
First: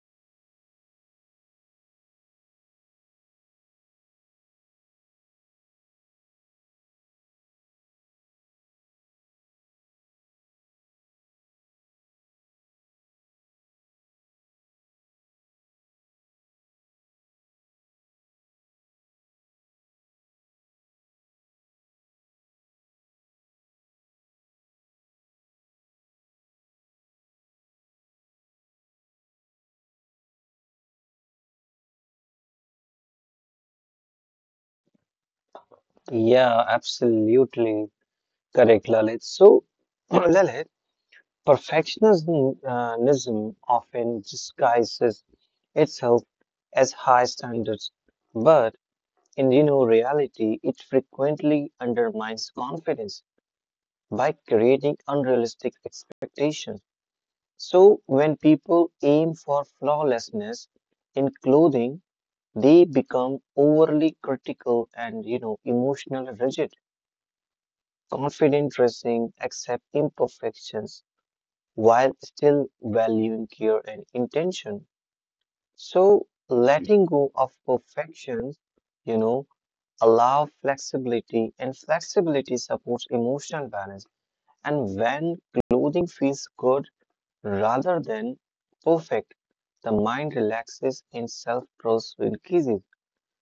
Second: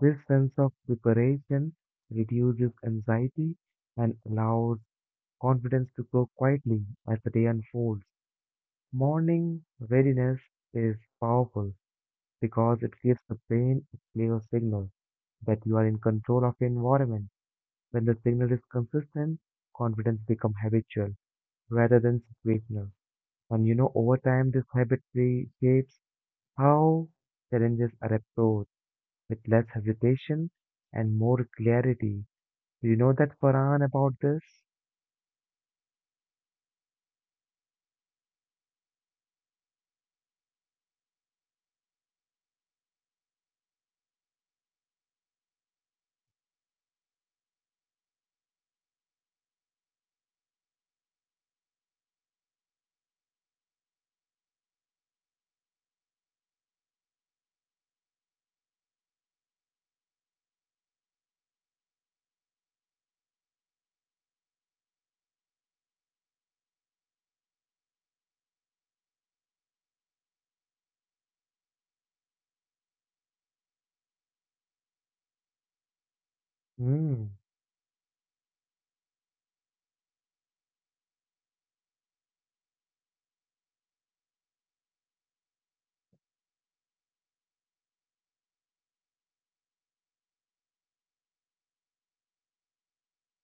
Speaker 1: This sense of preparation reduces anxiety and allows confidence to grow quietly as the day unfolds. Morning readiness is powerful because it gives the brain a clear signal that you are in control of your environment. When the signal is consistent, confidence becomes habitual rather than situational. And over time, this habit shapes how challenges are approached with less hesitation and more clarity. Do you know that, Farhan, about this?
Speaker 2: Yeah, absolutely correct, Lalit. So, Lalit, perfectionism often disguises itself as high standards. But In you know reality, it frequently undermines confidence by creating unrealistic expectations. So when people aim for flawlessness in clothing, they become overly critical and emotionally rigid. Confident dressing accept imperfections while still valuing care and intention. So letting go
Speaker 1: Hmm.
Speaker 2: of perfections, you know, allow flexibility, and flexibility supports emotional balance. And when clothing feels good rather than perfect, the mind relaxes and self trust increases.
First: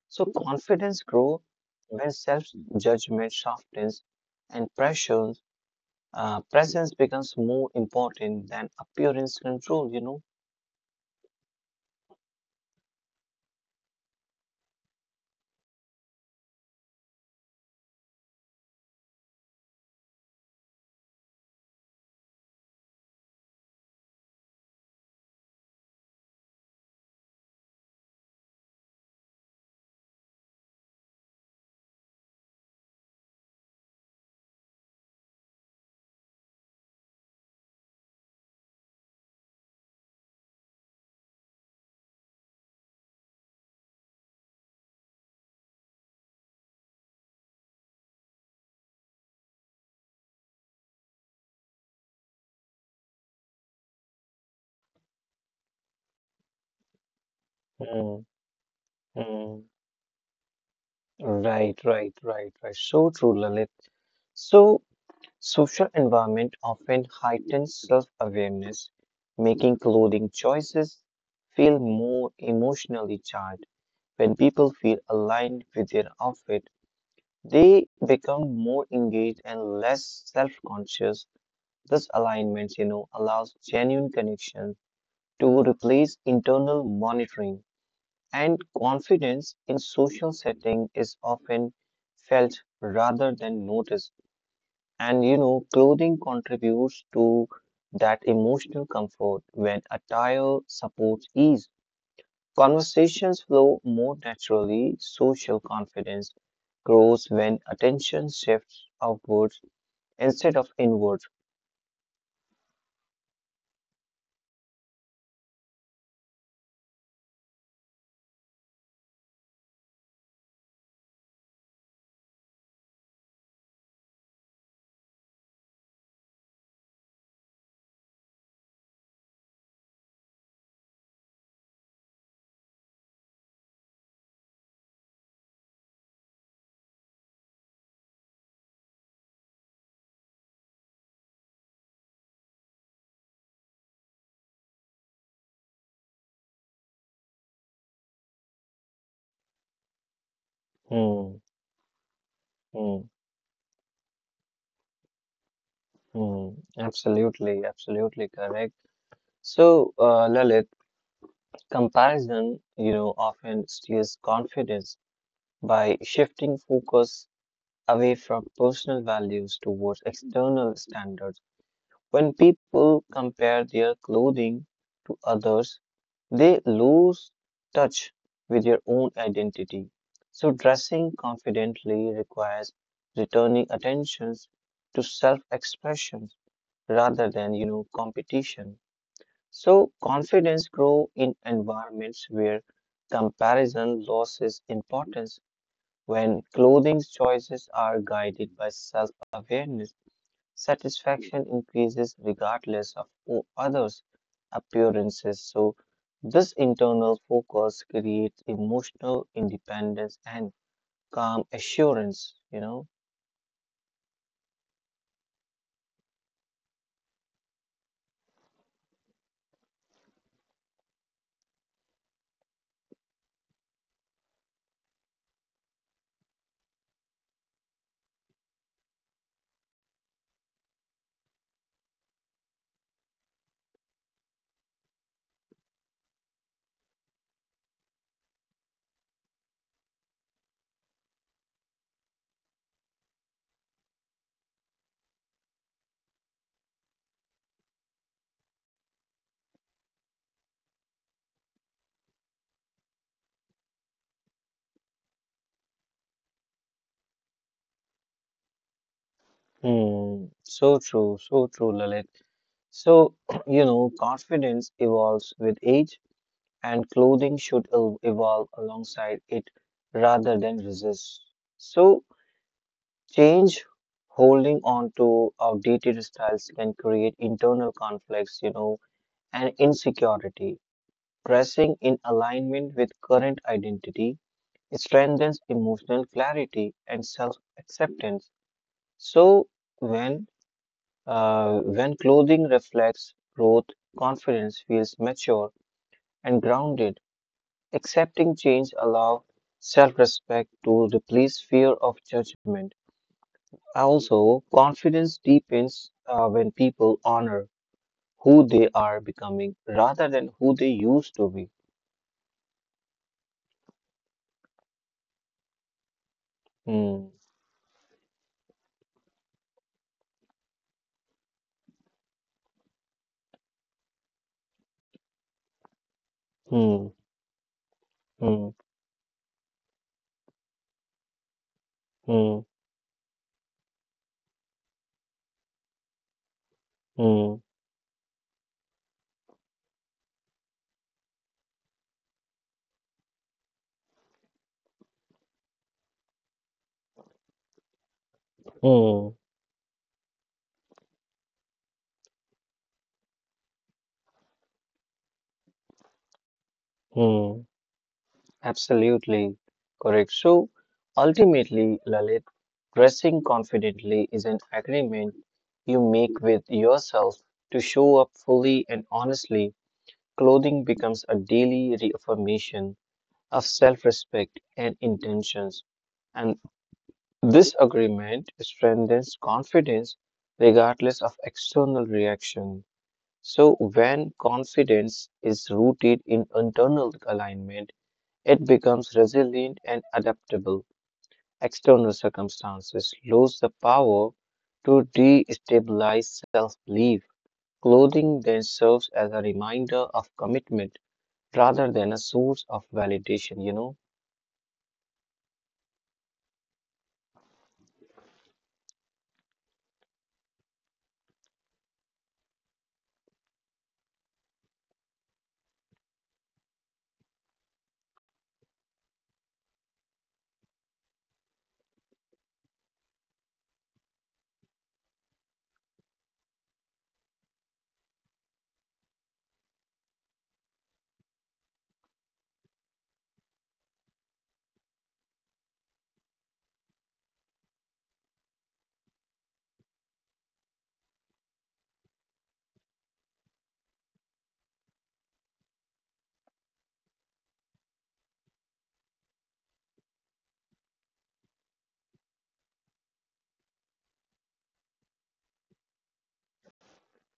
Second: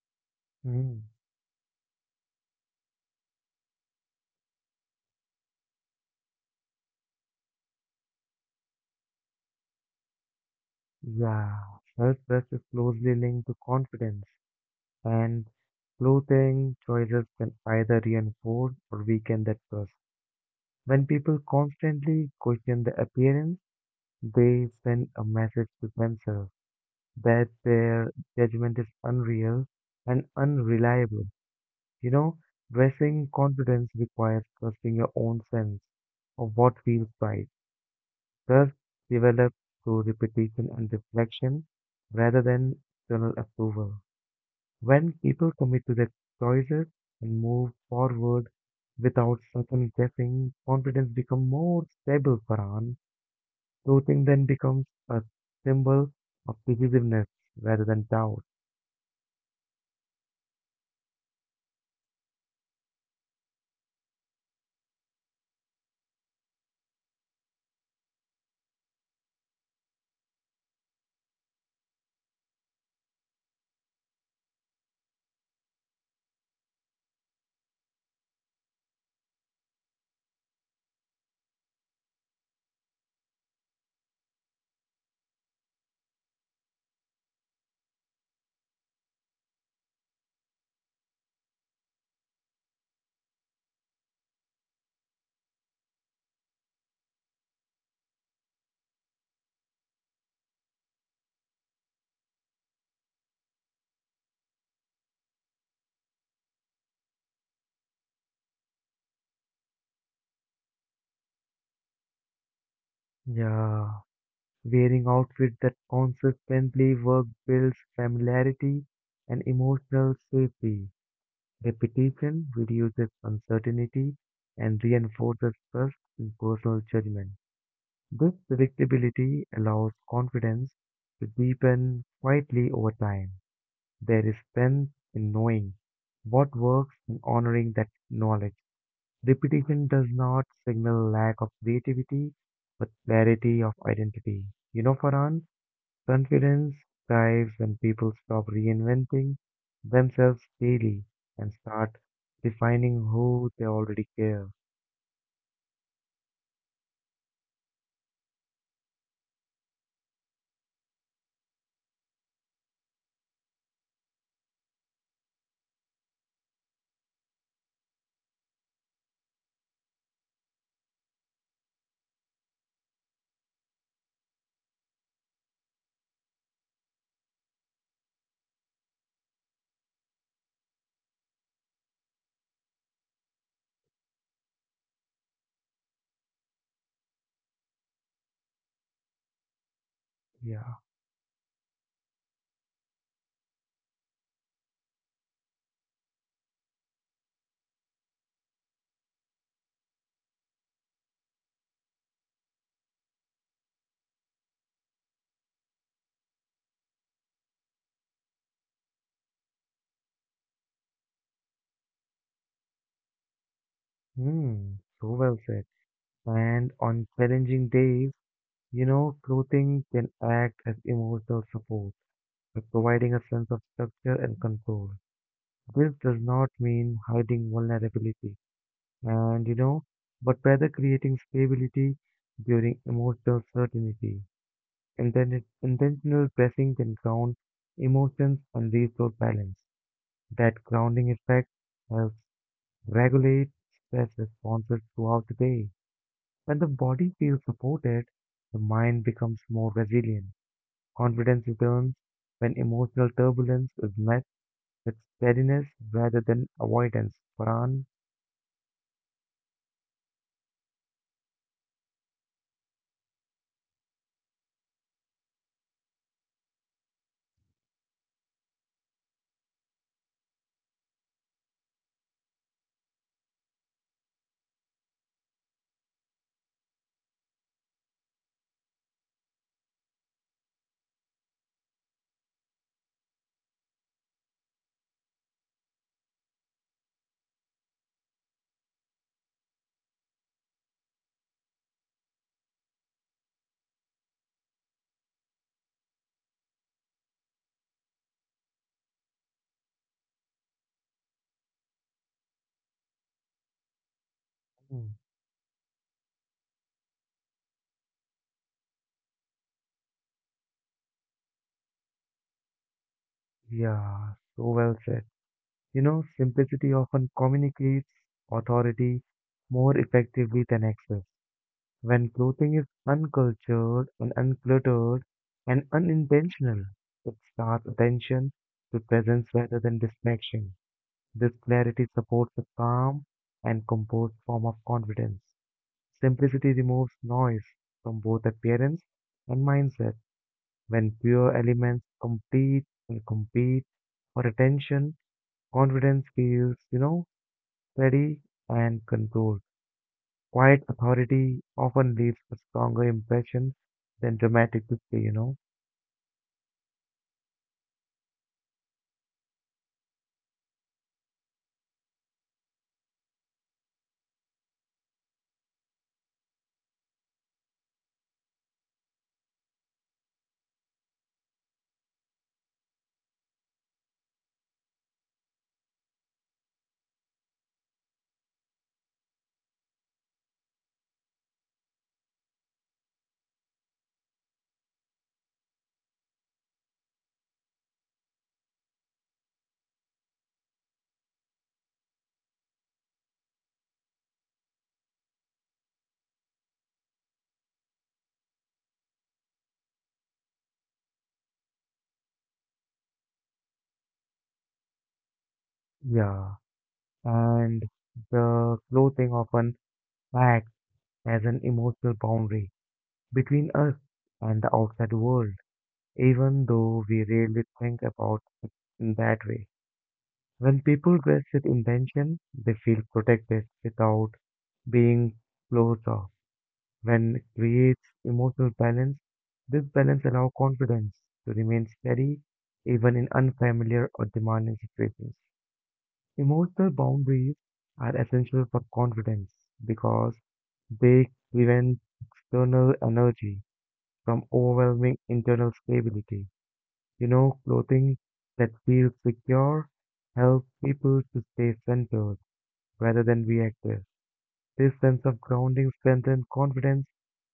Speaker 2: So,
Speaker 1: Hmm.
Speaker 2: confidence grows when self judgment softens and presence becomes more important than appearance control, you know.
Speaker 1: Yeah. Self trust is closely linked to confidence, and clothing choices can either reinforce or weaken that trust. When people constantly question their appearance, they send a message to themselves that their judgment is unreal and unreliable. You know, dressing confidence requires trusting your own sense of what feels right. Trust develops through repetition and reflection rather than external approval. When people commit to their choices and move forward without second guessing, confidence becomes more stable, Farhan. Looting then becomes a symbol of divisiveness rather than
Speaker 2: Mm,
Speaker 1: doubt.
Speaker 2: mm. Right, right, right, right. So true, Lalit. So, social environment often heightens self-awareness, making clothing choices feel more emotionally charged. When people feel aligned with their outfit, they become more engaged and less self-conscious. This alignment, you know, allows genuine connection to replace internal monitoring. And confidence in social setting is often felt rather than noticed. And you know, clothing contributes to that emotional comfort when attire supports ease. Conversations flow more naturally, social confidence grows when attention shifts outwards instead of inwards.
Speaker 1: Yeah, wearing outfits that consistently work builds familiarity and emotional safety. Repetition reduces uncertainty and reinforces trust in personal judgment. This predictability allows confidence to deepen quietly over time. There is strength in knowing what works and honoring that knowledge. Repetition does not signal lack of creativity, but clarity of identity. You know, Farhan, confidence thrives when people stop reinventing themselves daily
Speaker 2: Hmm,
Speaker 1: and start defining
Speaker 2: hmm,
Speaker 1: who they already care.
Speaker 2: hmm. Absolutely, absolutely correct. So, Lalit, comparison, you know, often steals confidence by shifting focus away from personal values towards external standards. When people compare their clothing to others, they lose touch with their own identity. So, dressing confidently requires returning attentions to self expression rather than, you know, competition. So, confidence
Speaker 1: Yeah.
Speaker 2: grows in environments where comparison loses importance. When clothing choices are guided by self awareness, satisfaction increases regardless of others' appearances. So, this internal focus creates emotional independence and calm assurance, you know.
Speaker 1: Hmm. So well said. And on challenging days, clothing can act as emotional support by providing a sense of structure and control. This does not mean hiding vulnerability and you know, but rather creating stability during emotional certainty. Intentional pressing can ground emotions and restore balance. That grounding effect helps regulate stress responses throughout the day. When the body feels supported, the mind becomes more resilient. Confidence returns when emotional turbulence is met with steadiness rather than avoidance. Paran,
Speaker 2: Hmm, so true, Lalit. So, you know, confidence evolves with age, and clothing should evolve alongside it rather than resist. So, Change, holding on to outdated styles can create internal conflicts, you know, and insecurity. Dressing in alignment with current identity strengthens emotional clarity and self-acceptance. So when when clothing reflects growth, confidence feels mature and grounded. Accepting change allows self-respect to replace fear of judgment. Also, confidence deepens when people honor who they are becoming rather than who they used to be.
Speaker 1: yeah, so well said. You know, simplicity
Speaker 2: Hmm.
Speaker 1: often communicates authority more effectively than excess. When clothing is uncultured and uncluttered and unintentional,
Speaker 2: Hmm.
Speaker 1: it starts attention
Speaker 2: Hmm.
Speaker 1: to presence rather than distraction. This clarity supports
Speaker 2: Hmm.
Speaker 1: a calm and composed form of confidence. Simplicity removes
Speaker 2: Hmm.
Speaker 1: noise from both appearance and mindset. When pure elements complete and compete for attention, confidence feels, steady and
Speaker 2: Hmm.
Speaker 1: controlled. Quiet authority often leaves a stronger impression than dramatic display, you know?
Speaker 2: Hmm. Absolutely correct. So, ultimately, Lalit, dressing confidently is an agreement you make with yourself to show up fully and honestly. Clothing becomes a daily reaffirmation of self respect and intentions. And this agreement strengthens confidence regardless of external reaction. So, when confidence is rooted in internal alignment, it becomes resilient and adaptable. External circumstances lose the power to destabilize self belief. Clothing then serves as a reminder of commitment rather than a source of validation, you know?
Speaker 1: Yeah. And the clothing often acts as an emotional boundary between us and the outside world, even though we rarely think about it in that way. When people dress with intention, they feel protected without being closed off. When creates emotional balance, this balance allows confidence to remain steady even in unfamiliar or demanding situations. Emotional boundaries are essential for confidence because they prevent external energy from overwhelming internal stability. You know, clothing that feels secure helps people to stay centered rather than reactive. This sense of grounding strengthens confidence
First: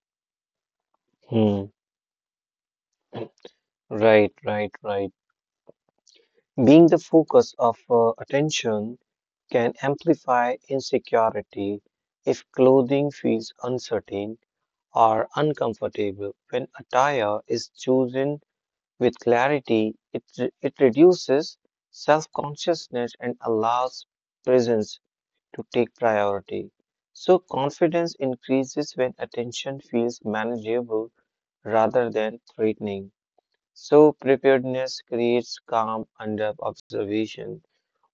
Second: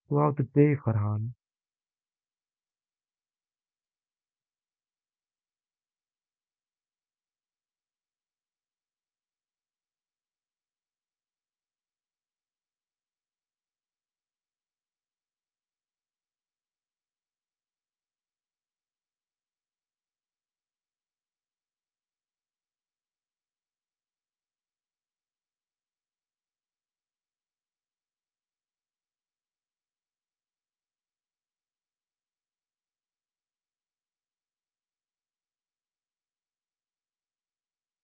Speaker 1: throughout the day, Farhan.
Speaker 2: Hmm. Right, right, right. Being the focus of attention can amplify insecurity if clothing feels uncertain or uncomfortable. When attire is chosen with clarity, it reduces self consciousness and allows presence to take priority. So, confidence increases when attention feels manageable rather than threatening. So, preparedness creates calm under observation.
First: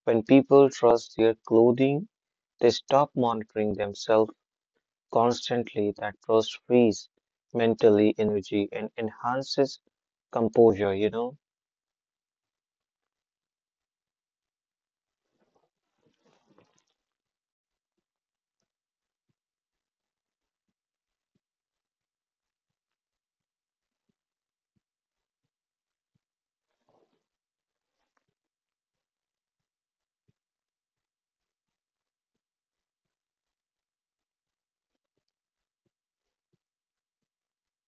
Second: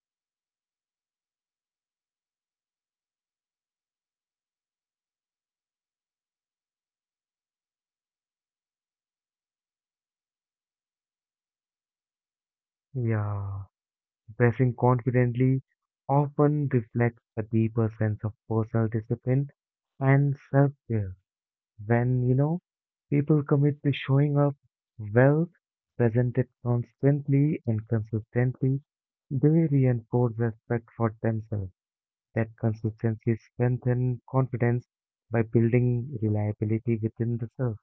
Speaker 2: When people trust their clothing, they stop monitoring themselves constantly. That trust frees mentally energy and enhances composure, you know?
Speaker 1: Yeah, dressing confidently often reflects a deeper sense of personal discipline and self-care. When, people commit to showing up well, presented constantly and consistently, they reinforce respect for themselves. That consistency strengthens confidence by building reliability within the self.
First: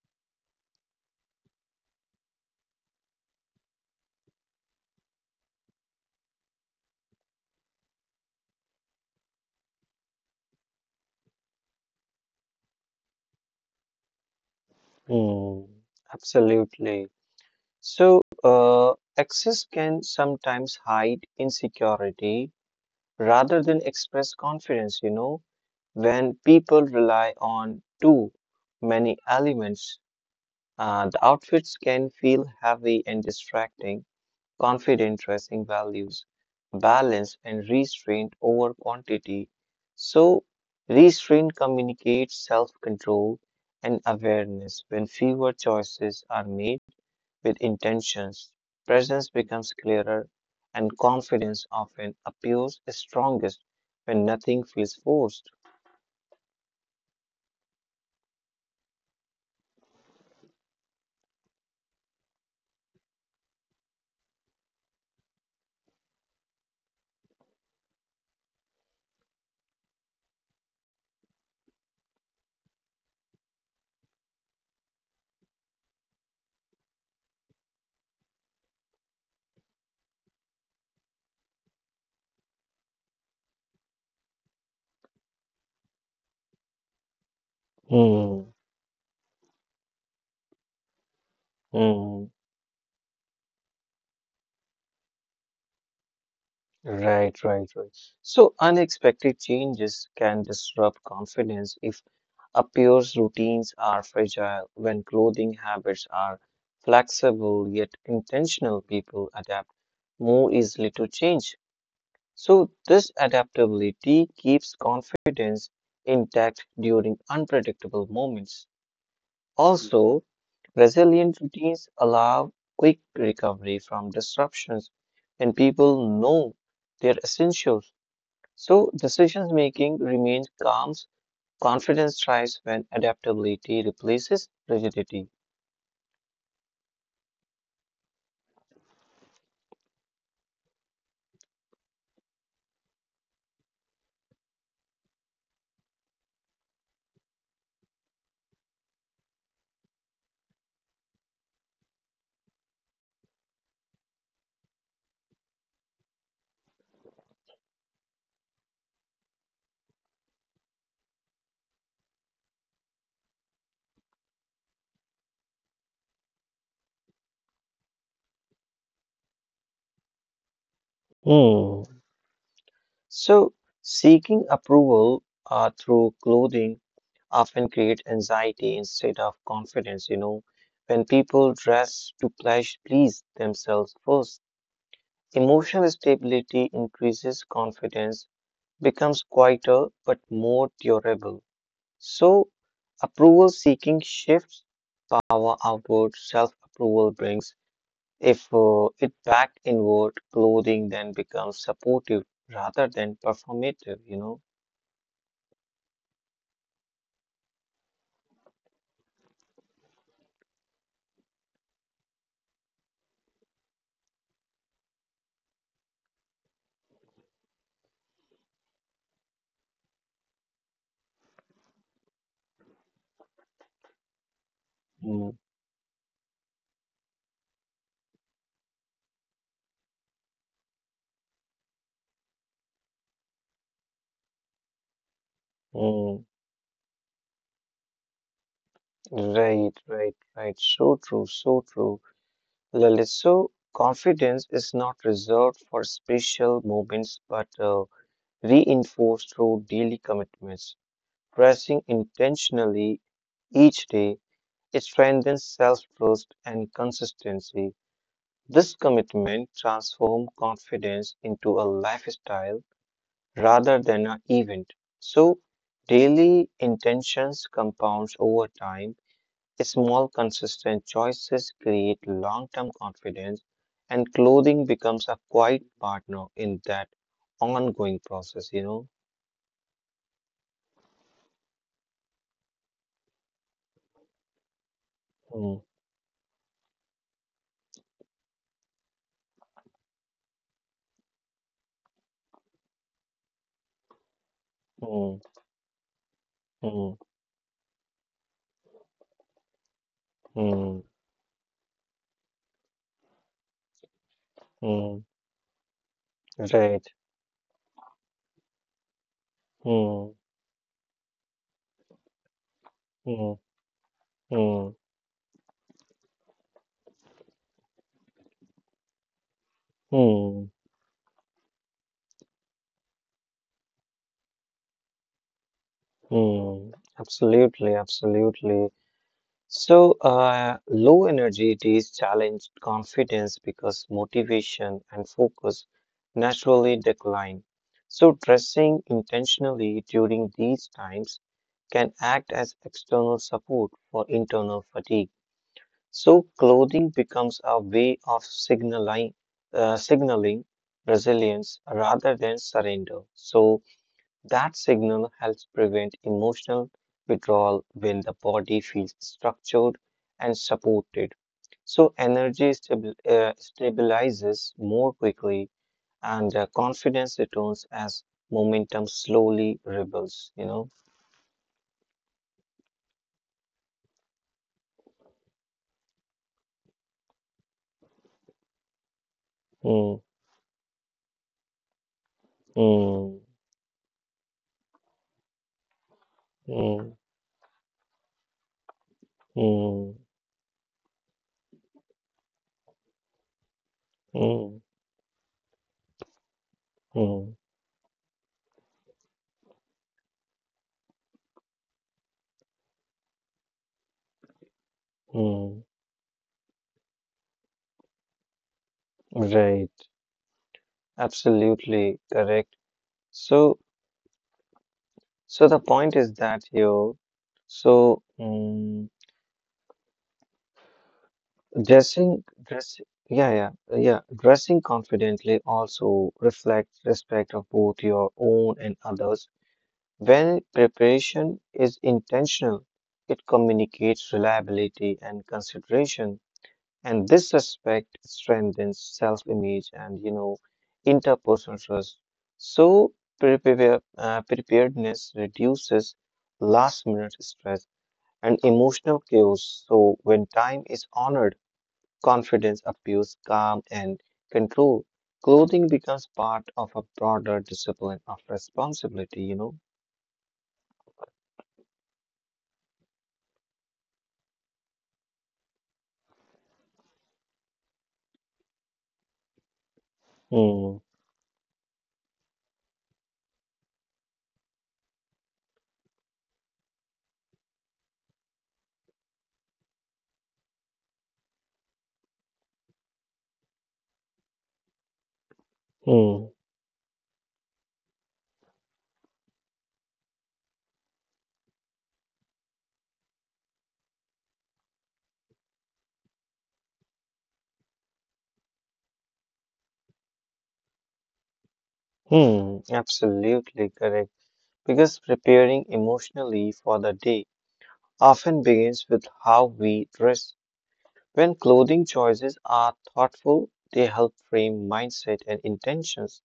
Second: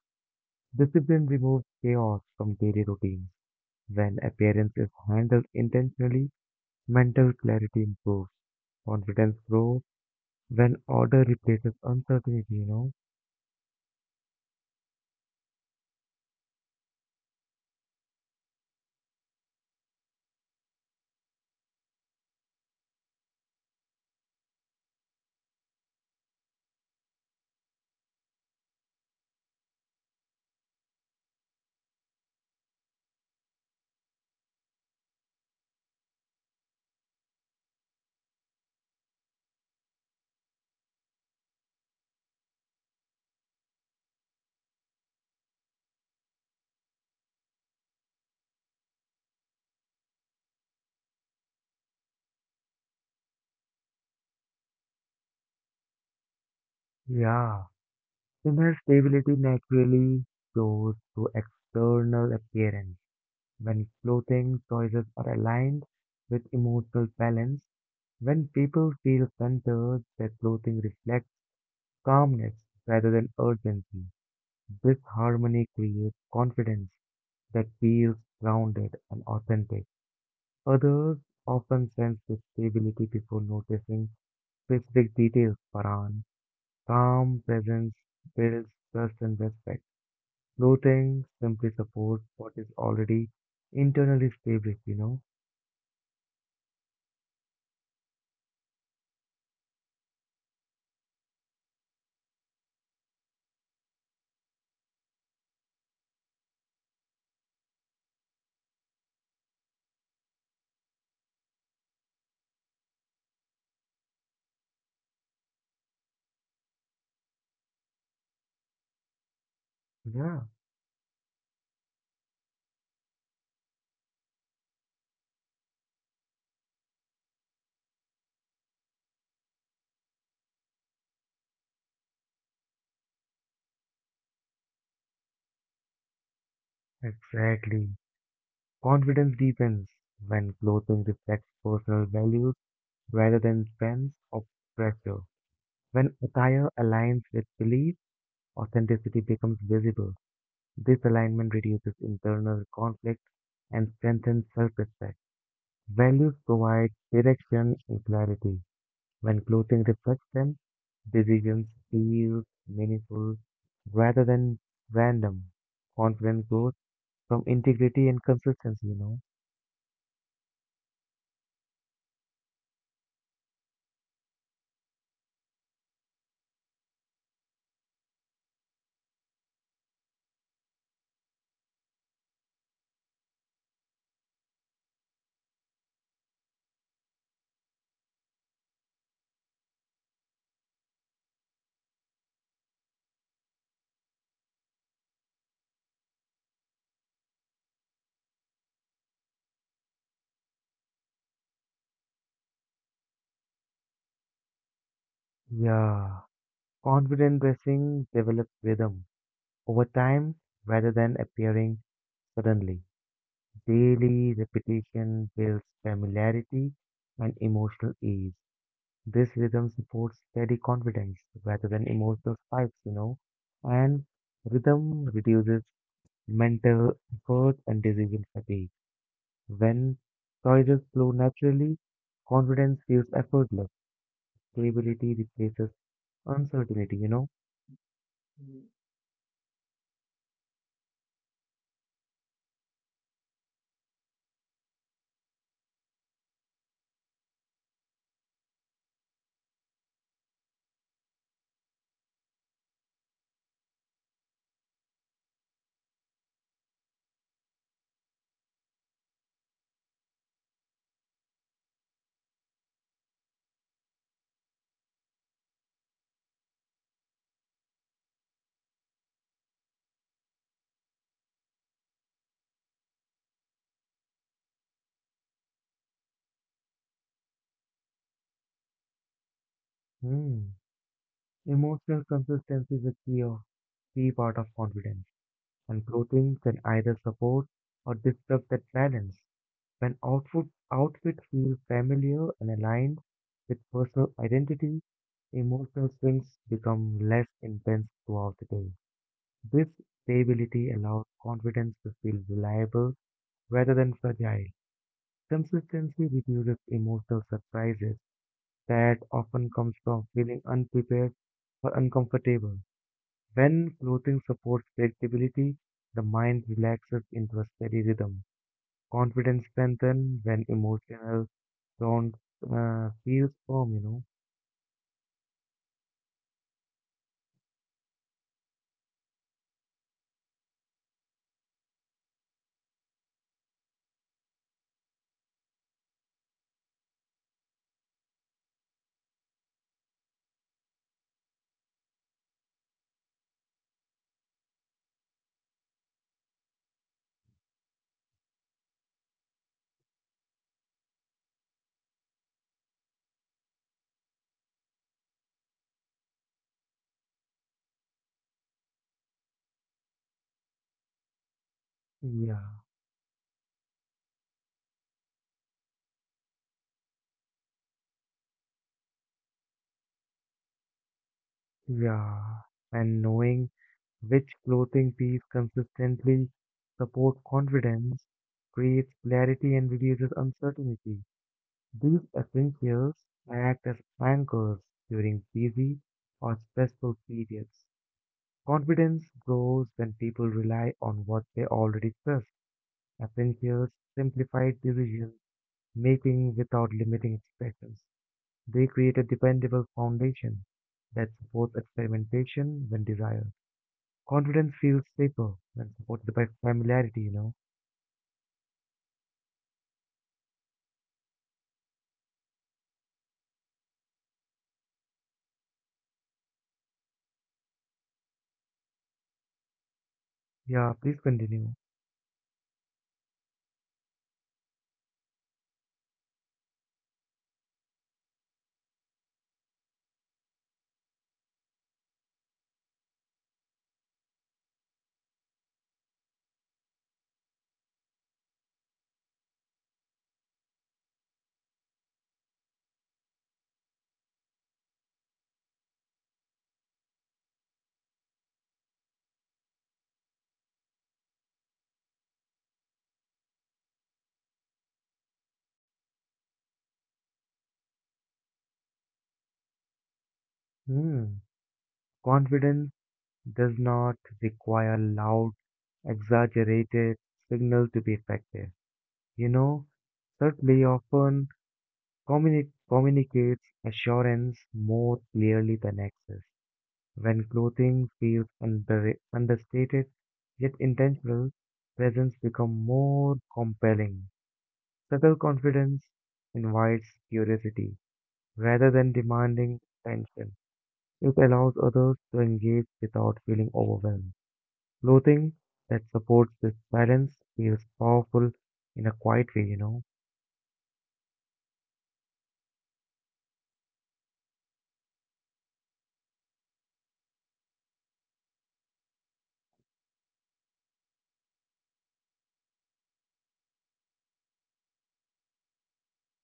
Speaker 1: Discipline removes chaos from daily routines. When appearance is handled intentionally, mental clarity improves, confidence grows when order replaces uncertainty, you know?
Speaker 2: Hmm, absolutely. So, excess can sometimes hide insecurity rather than express confidence, you know? When people rely on too many elements, the outfits can feel heavy and distracting confident dressing values balance and restraint over quantity. So, restraint communicates self control and awareness. When fewer choices are made with intentions, presence becomes clearer and confidence often appears strongest when nothing feels forced.
Speaker 1: Yeah. Inner stability naturally shows through external appearance. When clothing choices are aligned with emotional balance, when people feel centered, their clothing reflects calmness rather than urgency. This harmony creates confidence that feels grounded and authentic. Others often sense the stability before noticing specific details. Paran, calm presence
Speaker 2: Hmm.
Speaker 1: builds trust and respect. Floating simply supports
Speaker 2: Hmm.
Speaker 1: what is already internally stable, you know?
Speaker 2: Right, right, right. So unexpected changes can disrupt confidence if appears routines are fragile when clothing habits are flexible yet intentional people adapt more easily to change. So this adaptability keeps confidence intact during unpredictable moments. Also,
Speaker 1: Yeah,
Speaker 2: resilient routines allow quick recovery from disruptions and people know their essentials. So decision making remains calm confidence thrives when adaptability replaces rigidity.
Speaker 1: exactly. Confidence deepens when clothing reflects personal values rather than trends or pressure. When attire aligns with belief, authenticity becomes visible. This alignment reduces internal conflict and strengthens self-respect. Values provide direction and clarity. When clothing reflects them, decisions feel meaningful rather than random. Confidence grows from integrity and consistency, you know.
Speaker 2: Hmm. So, seeking approval through clothing often creates anxiety instead of confidence. You know, when people dress to please themselves first, emotional stability increases confidence, becomes quieter but more durable. So, approval seeking shifts power outward, self approval brings If it backed inward, clothing then becomes supportive rather than performative, you know?
Speaker 1: Yeah. Confident dressing develops rhythm over time rather than appearing suddenly. Daily repetition builds familiarity and emotional ease. This rhythm supports steady confidence rather than emotional spikes, and rhythm
Speaker 2: Mm,
Speaker 1: reduces mental effort and decision fatigue. When choices flow naturally, confidence feels effortless. Stability replaces
Speaker 2: mm,
Speaker 1: uncertainty, you know.
Speaker 2: right, right, right. So true, so true. Lalit, so confidence is not reserved for special moments but reinforced through daily commitments. Pressing intentionally each day, it strengthens self trust and consistency. This commitment transforms confidence into a lifestyle rather than an event. So, daily intentions compounds over time. Small, consistent choices create long term confidence, and clothing becomes a quiet partner in that ongoing process, you know.
Speaker 1: Hmm. Emotional consistency is a key part of confidence,
Speaker 2: Mm,
Speaker 1: and clothing can either support or disrupt that balance. When outfit feel familiar and aligned with personal identity,
Speaker 2: mm,
Speaker 1: emotional swings
Speaker 2: mm,
Speaker 1: become less intense throughout the day. This
Speaker 2: mm,
Speaker 1: stability allows confidence to feel reliable rather than fragile.
Speaker 2: mm,
Speaker 1: Consistency reduces
Speaker 2: right.
Speaker 1: emotional surprises that often comes
Speaker 2: Mm,
Speaker 1: from feeling unprepared or uncomfortable.
Speaker 2: mm,
Speaker 1: When clothing
Speaker 2: mm,
Speaker 1: supports predictability, the mind relaxes into a steady rhythm. Confidence strengthens
Speaker 2: mm,
Speaker 1: when emotional don't feel firm, you know.
Speaker 2: mm. Absolutely, absolutely. So, low energy days challenge confidence because motivation and focus naturally decline. So, dressing intentionally during these times can act as external support for internal fatigue. So, clothing becomes a way of signaling resilience rather than surrender. So, that signal helps prevent emotional withdrawal when the body feels structured and supported. So,
Speaker 1: Yeah,
Speaker 2: energy stabilizes more quickly and confidence returns as momentum slowly rebuilds, you know.
Speaker 1: yeah. And knowing which clothing piece consistently supports confidence creates clarity and reduces
Speaker 2: Mm,
Speaker 1: uncertainty. These essentials
Speaker 2: mm,
Speaker 1: act as anchors during busy or stressful
Speaker 2: mm,
Speaker 1: periods. Confidence grows when people
Speaker 2: mm,
Speaker 1: rely on what they already trust. Essentials simplify
Speaker 2: mm,
Speaker 1: decision making without limiting
Speaker 2: mm,
Speaker 1: expectations. They create a dependable foundation that supports experimentation when desired. Confidence feels safer when supported
Speaker 2: mm.
Speaker 1: by familiarity, you know.
Speaker 2: Right. Absolutely correct. So, so the point is that here, so, mm,
Speaker 1: Yeah, please continue.
Speaker 2: Dressing, dress, yeah, yeah, yeah. Dressing confidently also reflects respect of both your own and others. When preparation is intentional, it communicates reliability and consideration, and this respect strengthens self-image and interpersonal trust. So preparedness reduces last-minute stress and emotional chaos. So when time is honored confidence appears calm and control. Clothing becomes part of a broader discipline of responsibility, you
Speaker 1: Hmm. Confidence does not require loud, exaggerated signal to be effective. You know, certainly
Speaker 2: know?
Speaker 1: often communicates assurance more clearly than access. When clothing feels understated yet intentional, presence becomes more compelling. Subtle confidence
Speaker 2: Hmm, hmm,
Speaker 1: invites curiosity rather than demanding attention. It allows others to engage without feeling overwhelmed. Clothing that supports this balance feels powerful in a quiet way, you know.
Speaker 2: absolutely correct. Because preparing emotionally for the day often begins with how we dress. When clothing choices are thoughtful, they help frame mindset and intentions,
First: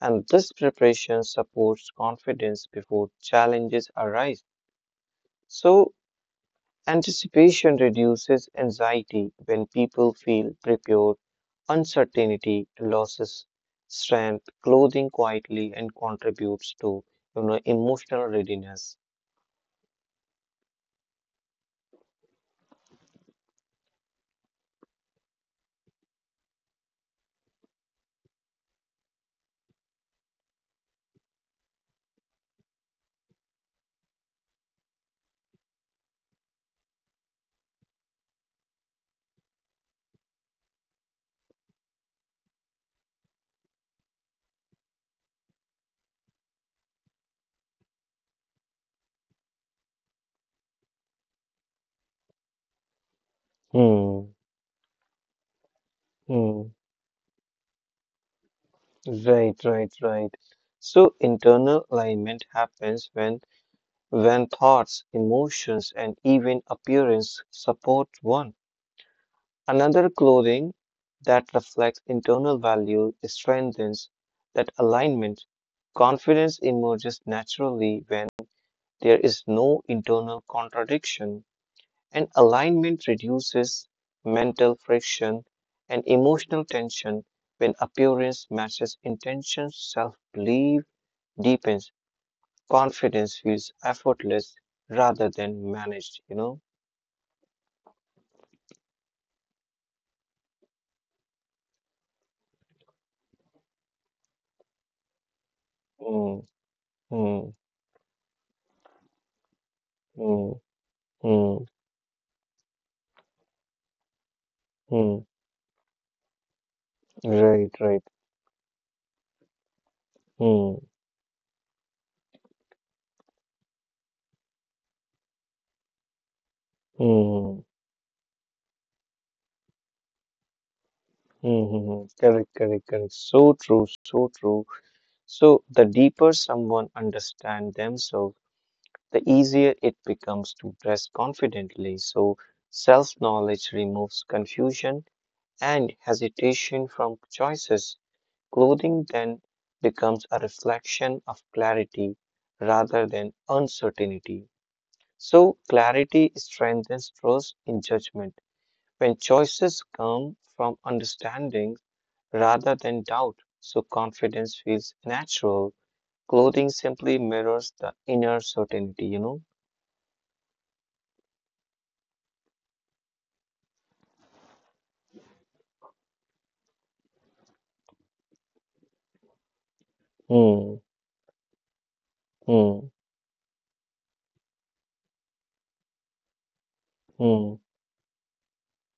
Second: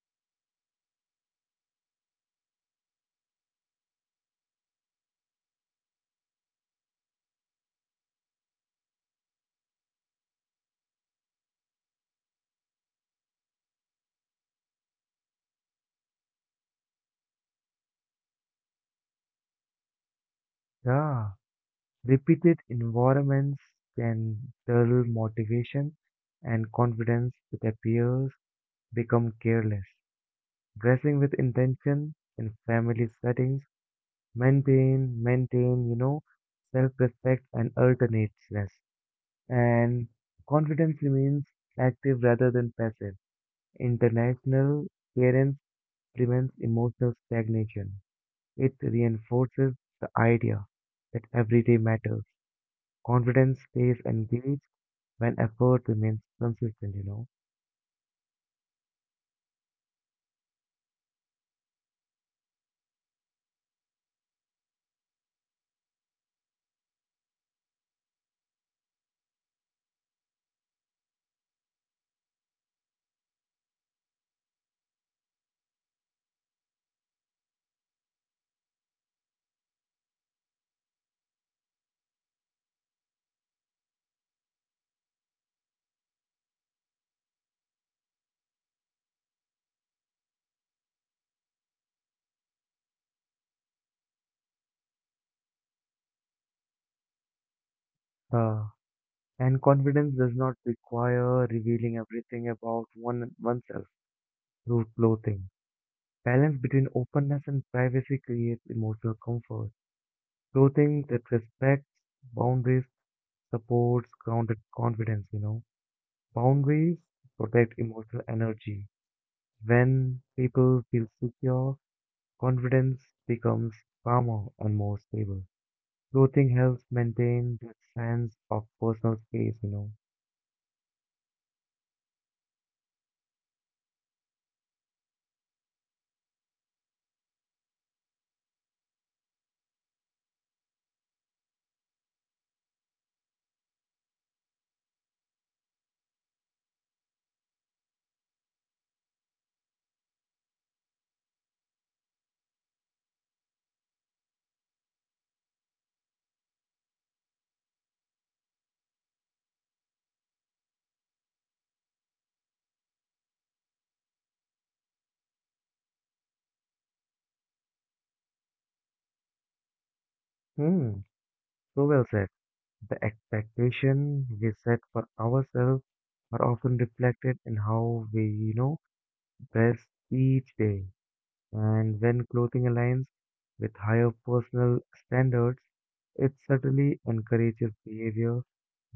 Speaker 2: and this preparation supports confidence before challenges arise. So, anticipation reduces anxiety when people feel prepared. Uncertainty loses strength. Clothing quietly and contributes to emotional readiness.
Speaker 1: Yeah, repeated environments can dull motivation and confidence that appears become careless. Dressing with intention in family settings, maintain self-respect and alternateness. And confidence remains active rather than passive. International parents prevents emotional stagnation. It reinforces the idea that everyday matters. Confidence stays
Speaker 2: Hmm.
Speaker 1: engaged when effort remains
Speaker 2: Hmm.
Speaker 1: consistent, you know.
Speaker 2: Right. Right. Right. So internal alignment happens when thoughts, emotions, and even appearance support one. Another clothing that reflects internal values strengthens that alignment. Confidence emerges naturally when there is no internal contradiction, and alignment reduces mental friction and emotional tension when appearance matches intention. Self belief deepens, confidence feels effortless rather than managed, you know?
Speaker 1: Uh, and confidence does not require revealing everything about one oneself through clothing.
Speaker 2: Mm,
Speaker 1: Balance between openness
Speaker 2: mm,
Speaker 1: and privacy creates emotional comfort.
Speaker 2: mm,
Speaker 1: Clothing that
Speaker 2: mm,
Speaker 1: respects boundaries supports grounded
Speaker 2: mm.
Speaker 1: confidence, you know. Boundaries
Speaker 2: Right,
Speaker 1: protect
Speaker 2: right.
Speaker 1: emotional energy. When
Speaker 2: Mm,
Speaker 1: people feel secure, confidence becomes calmer and more stable. Clothing helps
Speaker 2: mm,
Speaker 1: maintain
Speaker 2: mm,
Speaker 1: that sense of personal space, you know.
Speaker 2: mm. mm. Correct, correct, correct. So true, so true. So the deeper someone understands themselves, the easier it becomes to dress confidently. So self-knowledge removes confusion and hesitation from choices. Clothing then becomes a reflection of clarity rather than uncertainty. So clarity strengthens trust in judgment. When choices come from understanding, rather than doubt. So confidence feels natural. Clothing simply mirrors the inner certainty, you know?
Speaker 1: Hmm, so well said. The expectation we set for ourselves are often reflected in how we, best each
Speaker 2: Hmm,
Speaker 1: day. And when clothing
Speaker 2: hmm,
Speaker 1: aligns with higher personal standards, it certainly
Speaker 2: hmm,
Speaker 1: encourages behavior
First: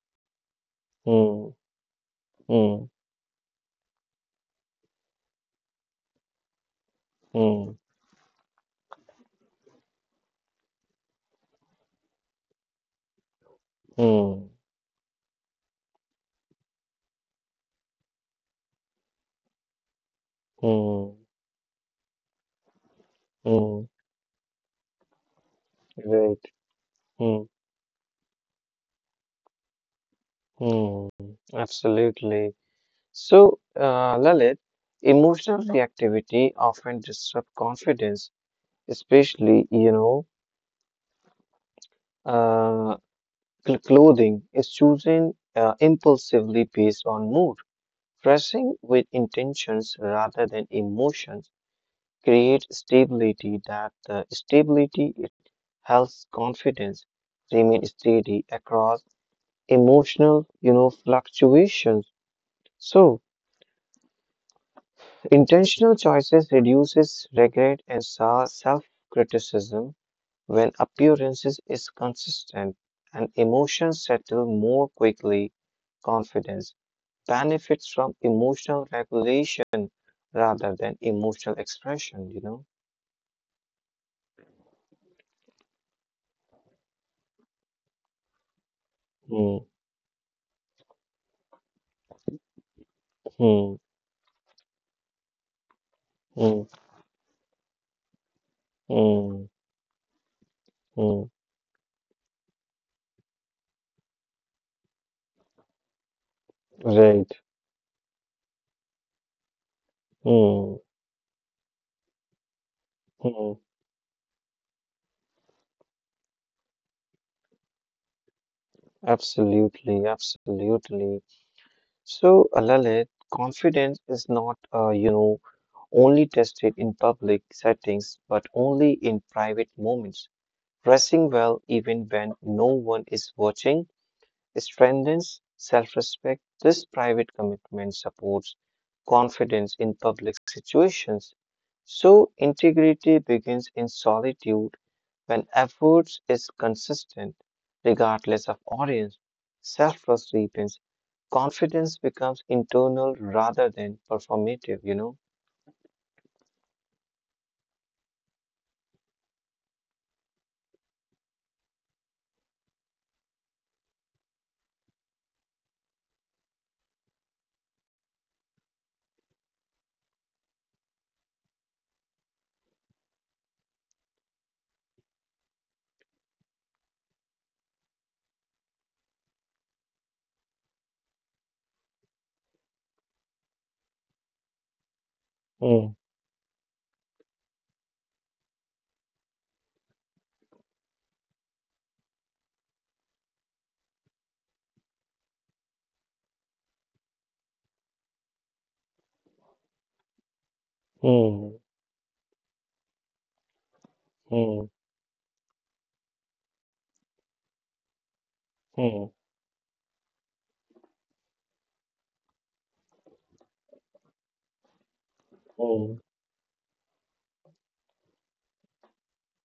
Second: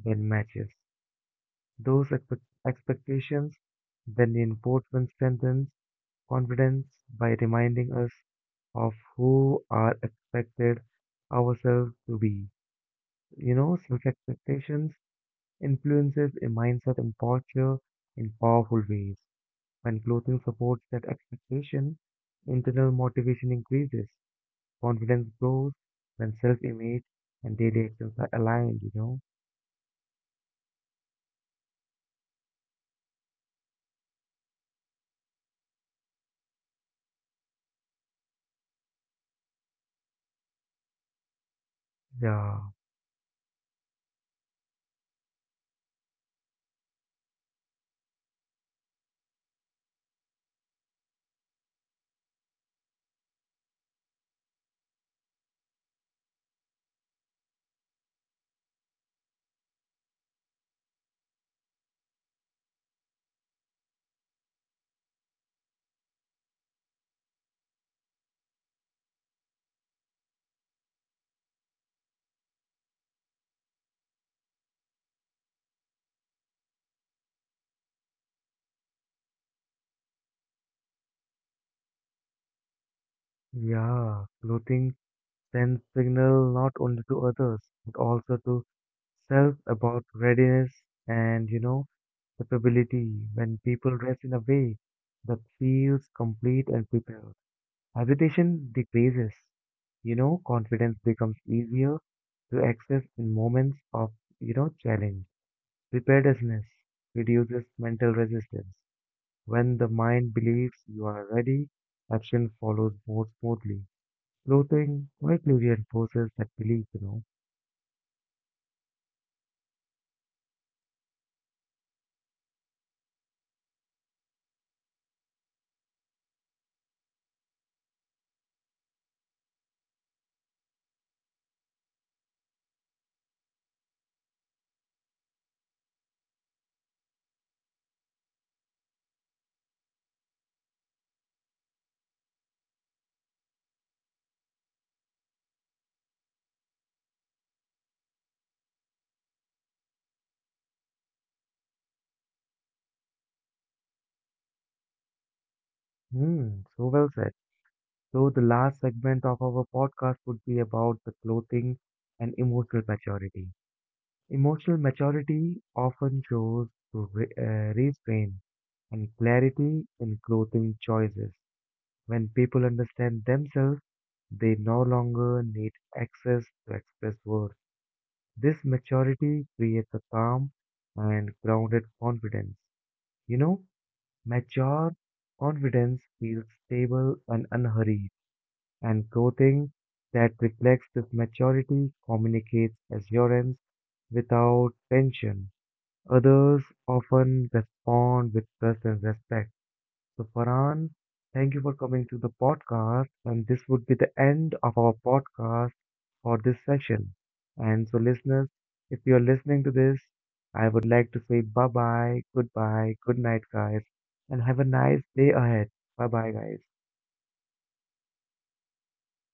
Speaker 1: that matches
Speaker 2: hmm,
Speaker 1: those
Speaker 2: hmm,
Speaker 1: expectations. Then the enforcement strengthens confidence by
Speaker 2: hmm,
Speaker 1: reminding us of who are expected ourselves to be. You know, self
Speaker 2: hmm,
Speaker 1: expectations influences a mindset and posture in powerful ways. When clothing supports that
Speaker 2: hmm,
Speaker 1: expectation, internal motivation
Speaker 2: hmm.
Speaker 1: increases, confidence grows, when
Speaker 2: Right.
Speaker 1: self image
Speaker 2: Hmm,
Speaker 1: and daily actions are aligned, you know.
Speaker 2: hmm. Absolutely. So, Lalit, emotional reactivity often disrupts confidence, especially,
Speaker 1: Yeah,
Speaker 2: uh, clothing is chosen impulsively based on mood. Pressing with intentions rather than emotions creates stability that the stability it helps confidence remain steady across emotional fluctuations so intentional choices reduces regret and self criticism when appearances is consistent and emotions settle more quickly confidence benefits from emotional regulation rather than emotional expression, you know?
Speaker 1: yeah. Clothing sends signal not only to others, but also to
Speaker 2: Mm,
Speaker 1: self about readiness and, capability. When
Speaker 2: mm,
Speaker 1: people dress in a way that feels
Speaker 2: mm,
Speaker 1: complete and prepared. Hesitation decreases.
Speaker 2: mm,
Speaker 1: You know, confidence
Speaker 2: mm.
Speaker 1: becomes easier to access in moments of, challenge. Preparedness
Speaker 2: Right.
Speaker 1: reduces mental resistance. When the mind
Speaker 2: Mm,
Speaker 1: believes you are ready, action follows more
Speaker 2: mm.
Speaker 1: smoothly. Clothing quietly reinforces that belief, you know.
Speaker 2: Absolutely, absolutely. So, Lalit, confidence is not, only tested in public settings, but only in private moments. Dressing well even when no one is watching strengthens self respect. This private commitment supports confidence in public situations. So, integrity begins in solitude when efforts is consistent, regardless of audience. Self trust deepens. Confidence becomes internal rather than performative, you know.
Speaker 1: Hmm, so well said. So the last segment of our podcast would be about the clothing and emotional maturity. Emotional maturity often shows through restraint and clarity in clothing choices. When people understand themselves, they no longer need access to express words. This maturity creates a calm and grounded confidence. You know, mature
Speaker 2: Hmm,
Speaker 1: confidence feels stable and unhurried, and clothing that reflects this maturity communicates assurance without tension. Others often respond with trust and respect. So, Farhan,
Speaker 2: hmm,
Speaker 1: thank you for coming to the podcast. And this would be the end
Speaker 2: hmm,
Speaker 1: of our podcast for this session. And so, listeners,
Speaker 2: hmm,
Speaker 1: if you're listening to this, I would like to say bye bye, goodbye, good night, guys, and have a nice day ahead.
Speaker 2: hmm.
Speaker 1: Bye bye, guys.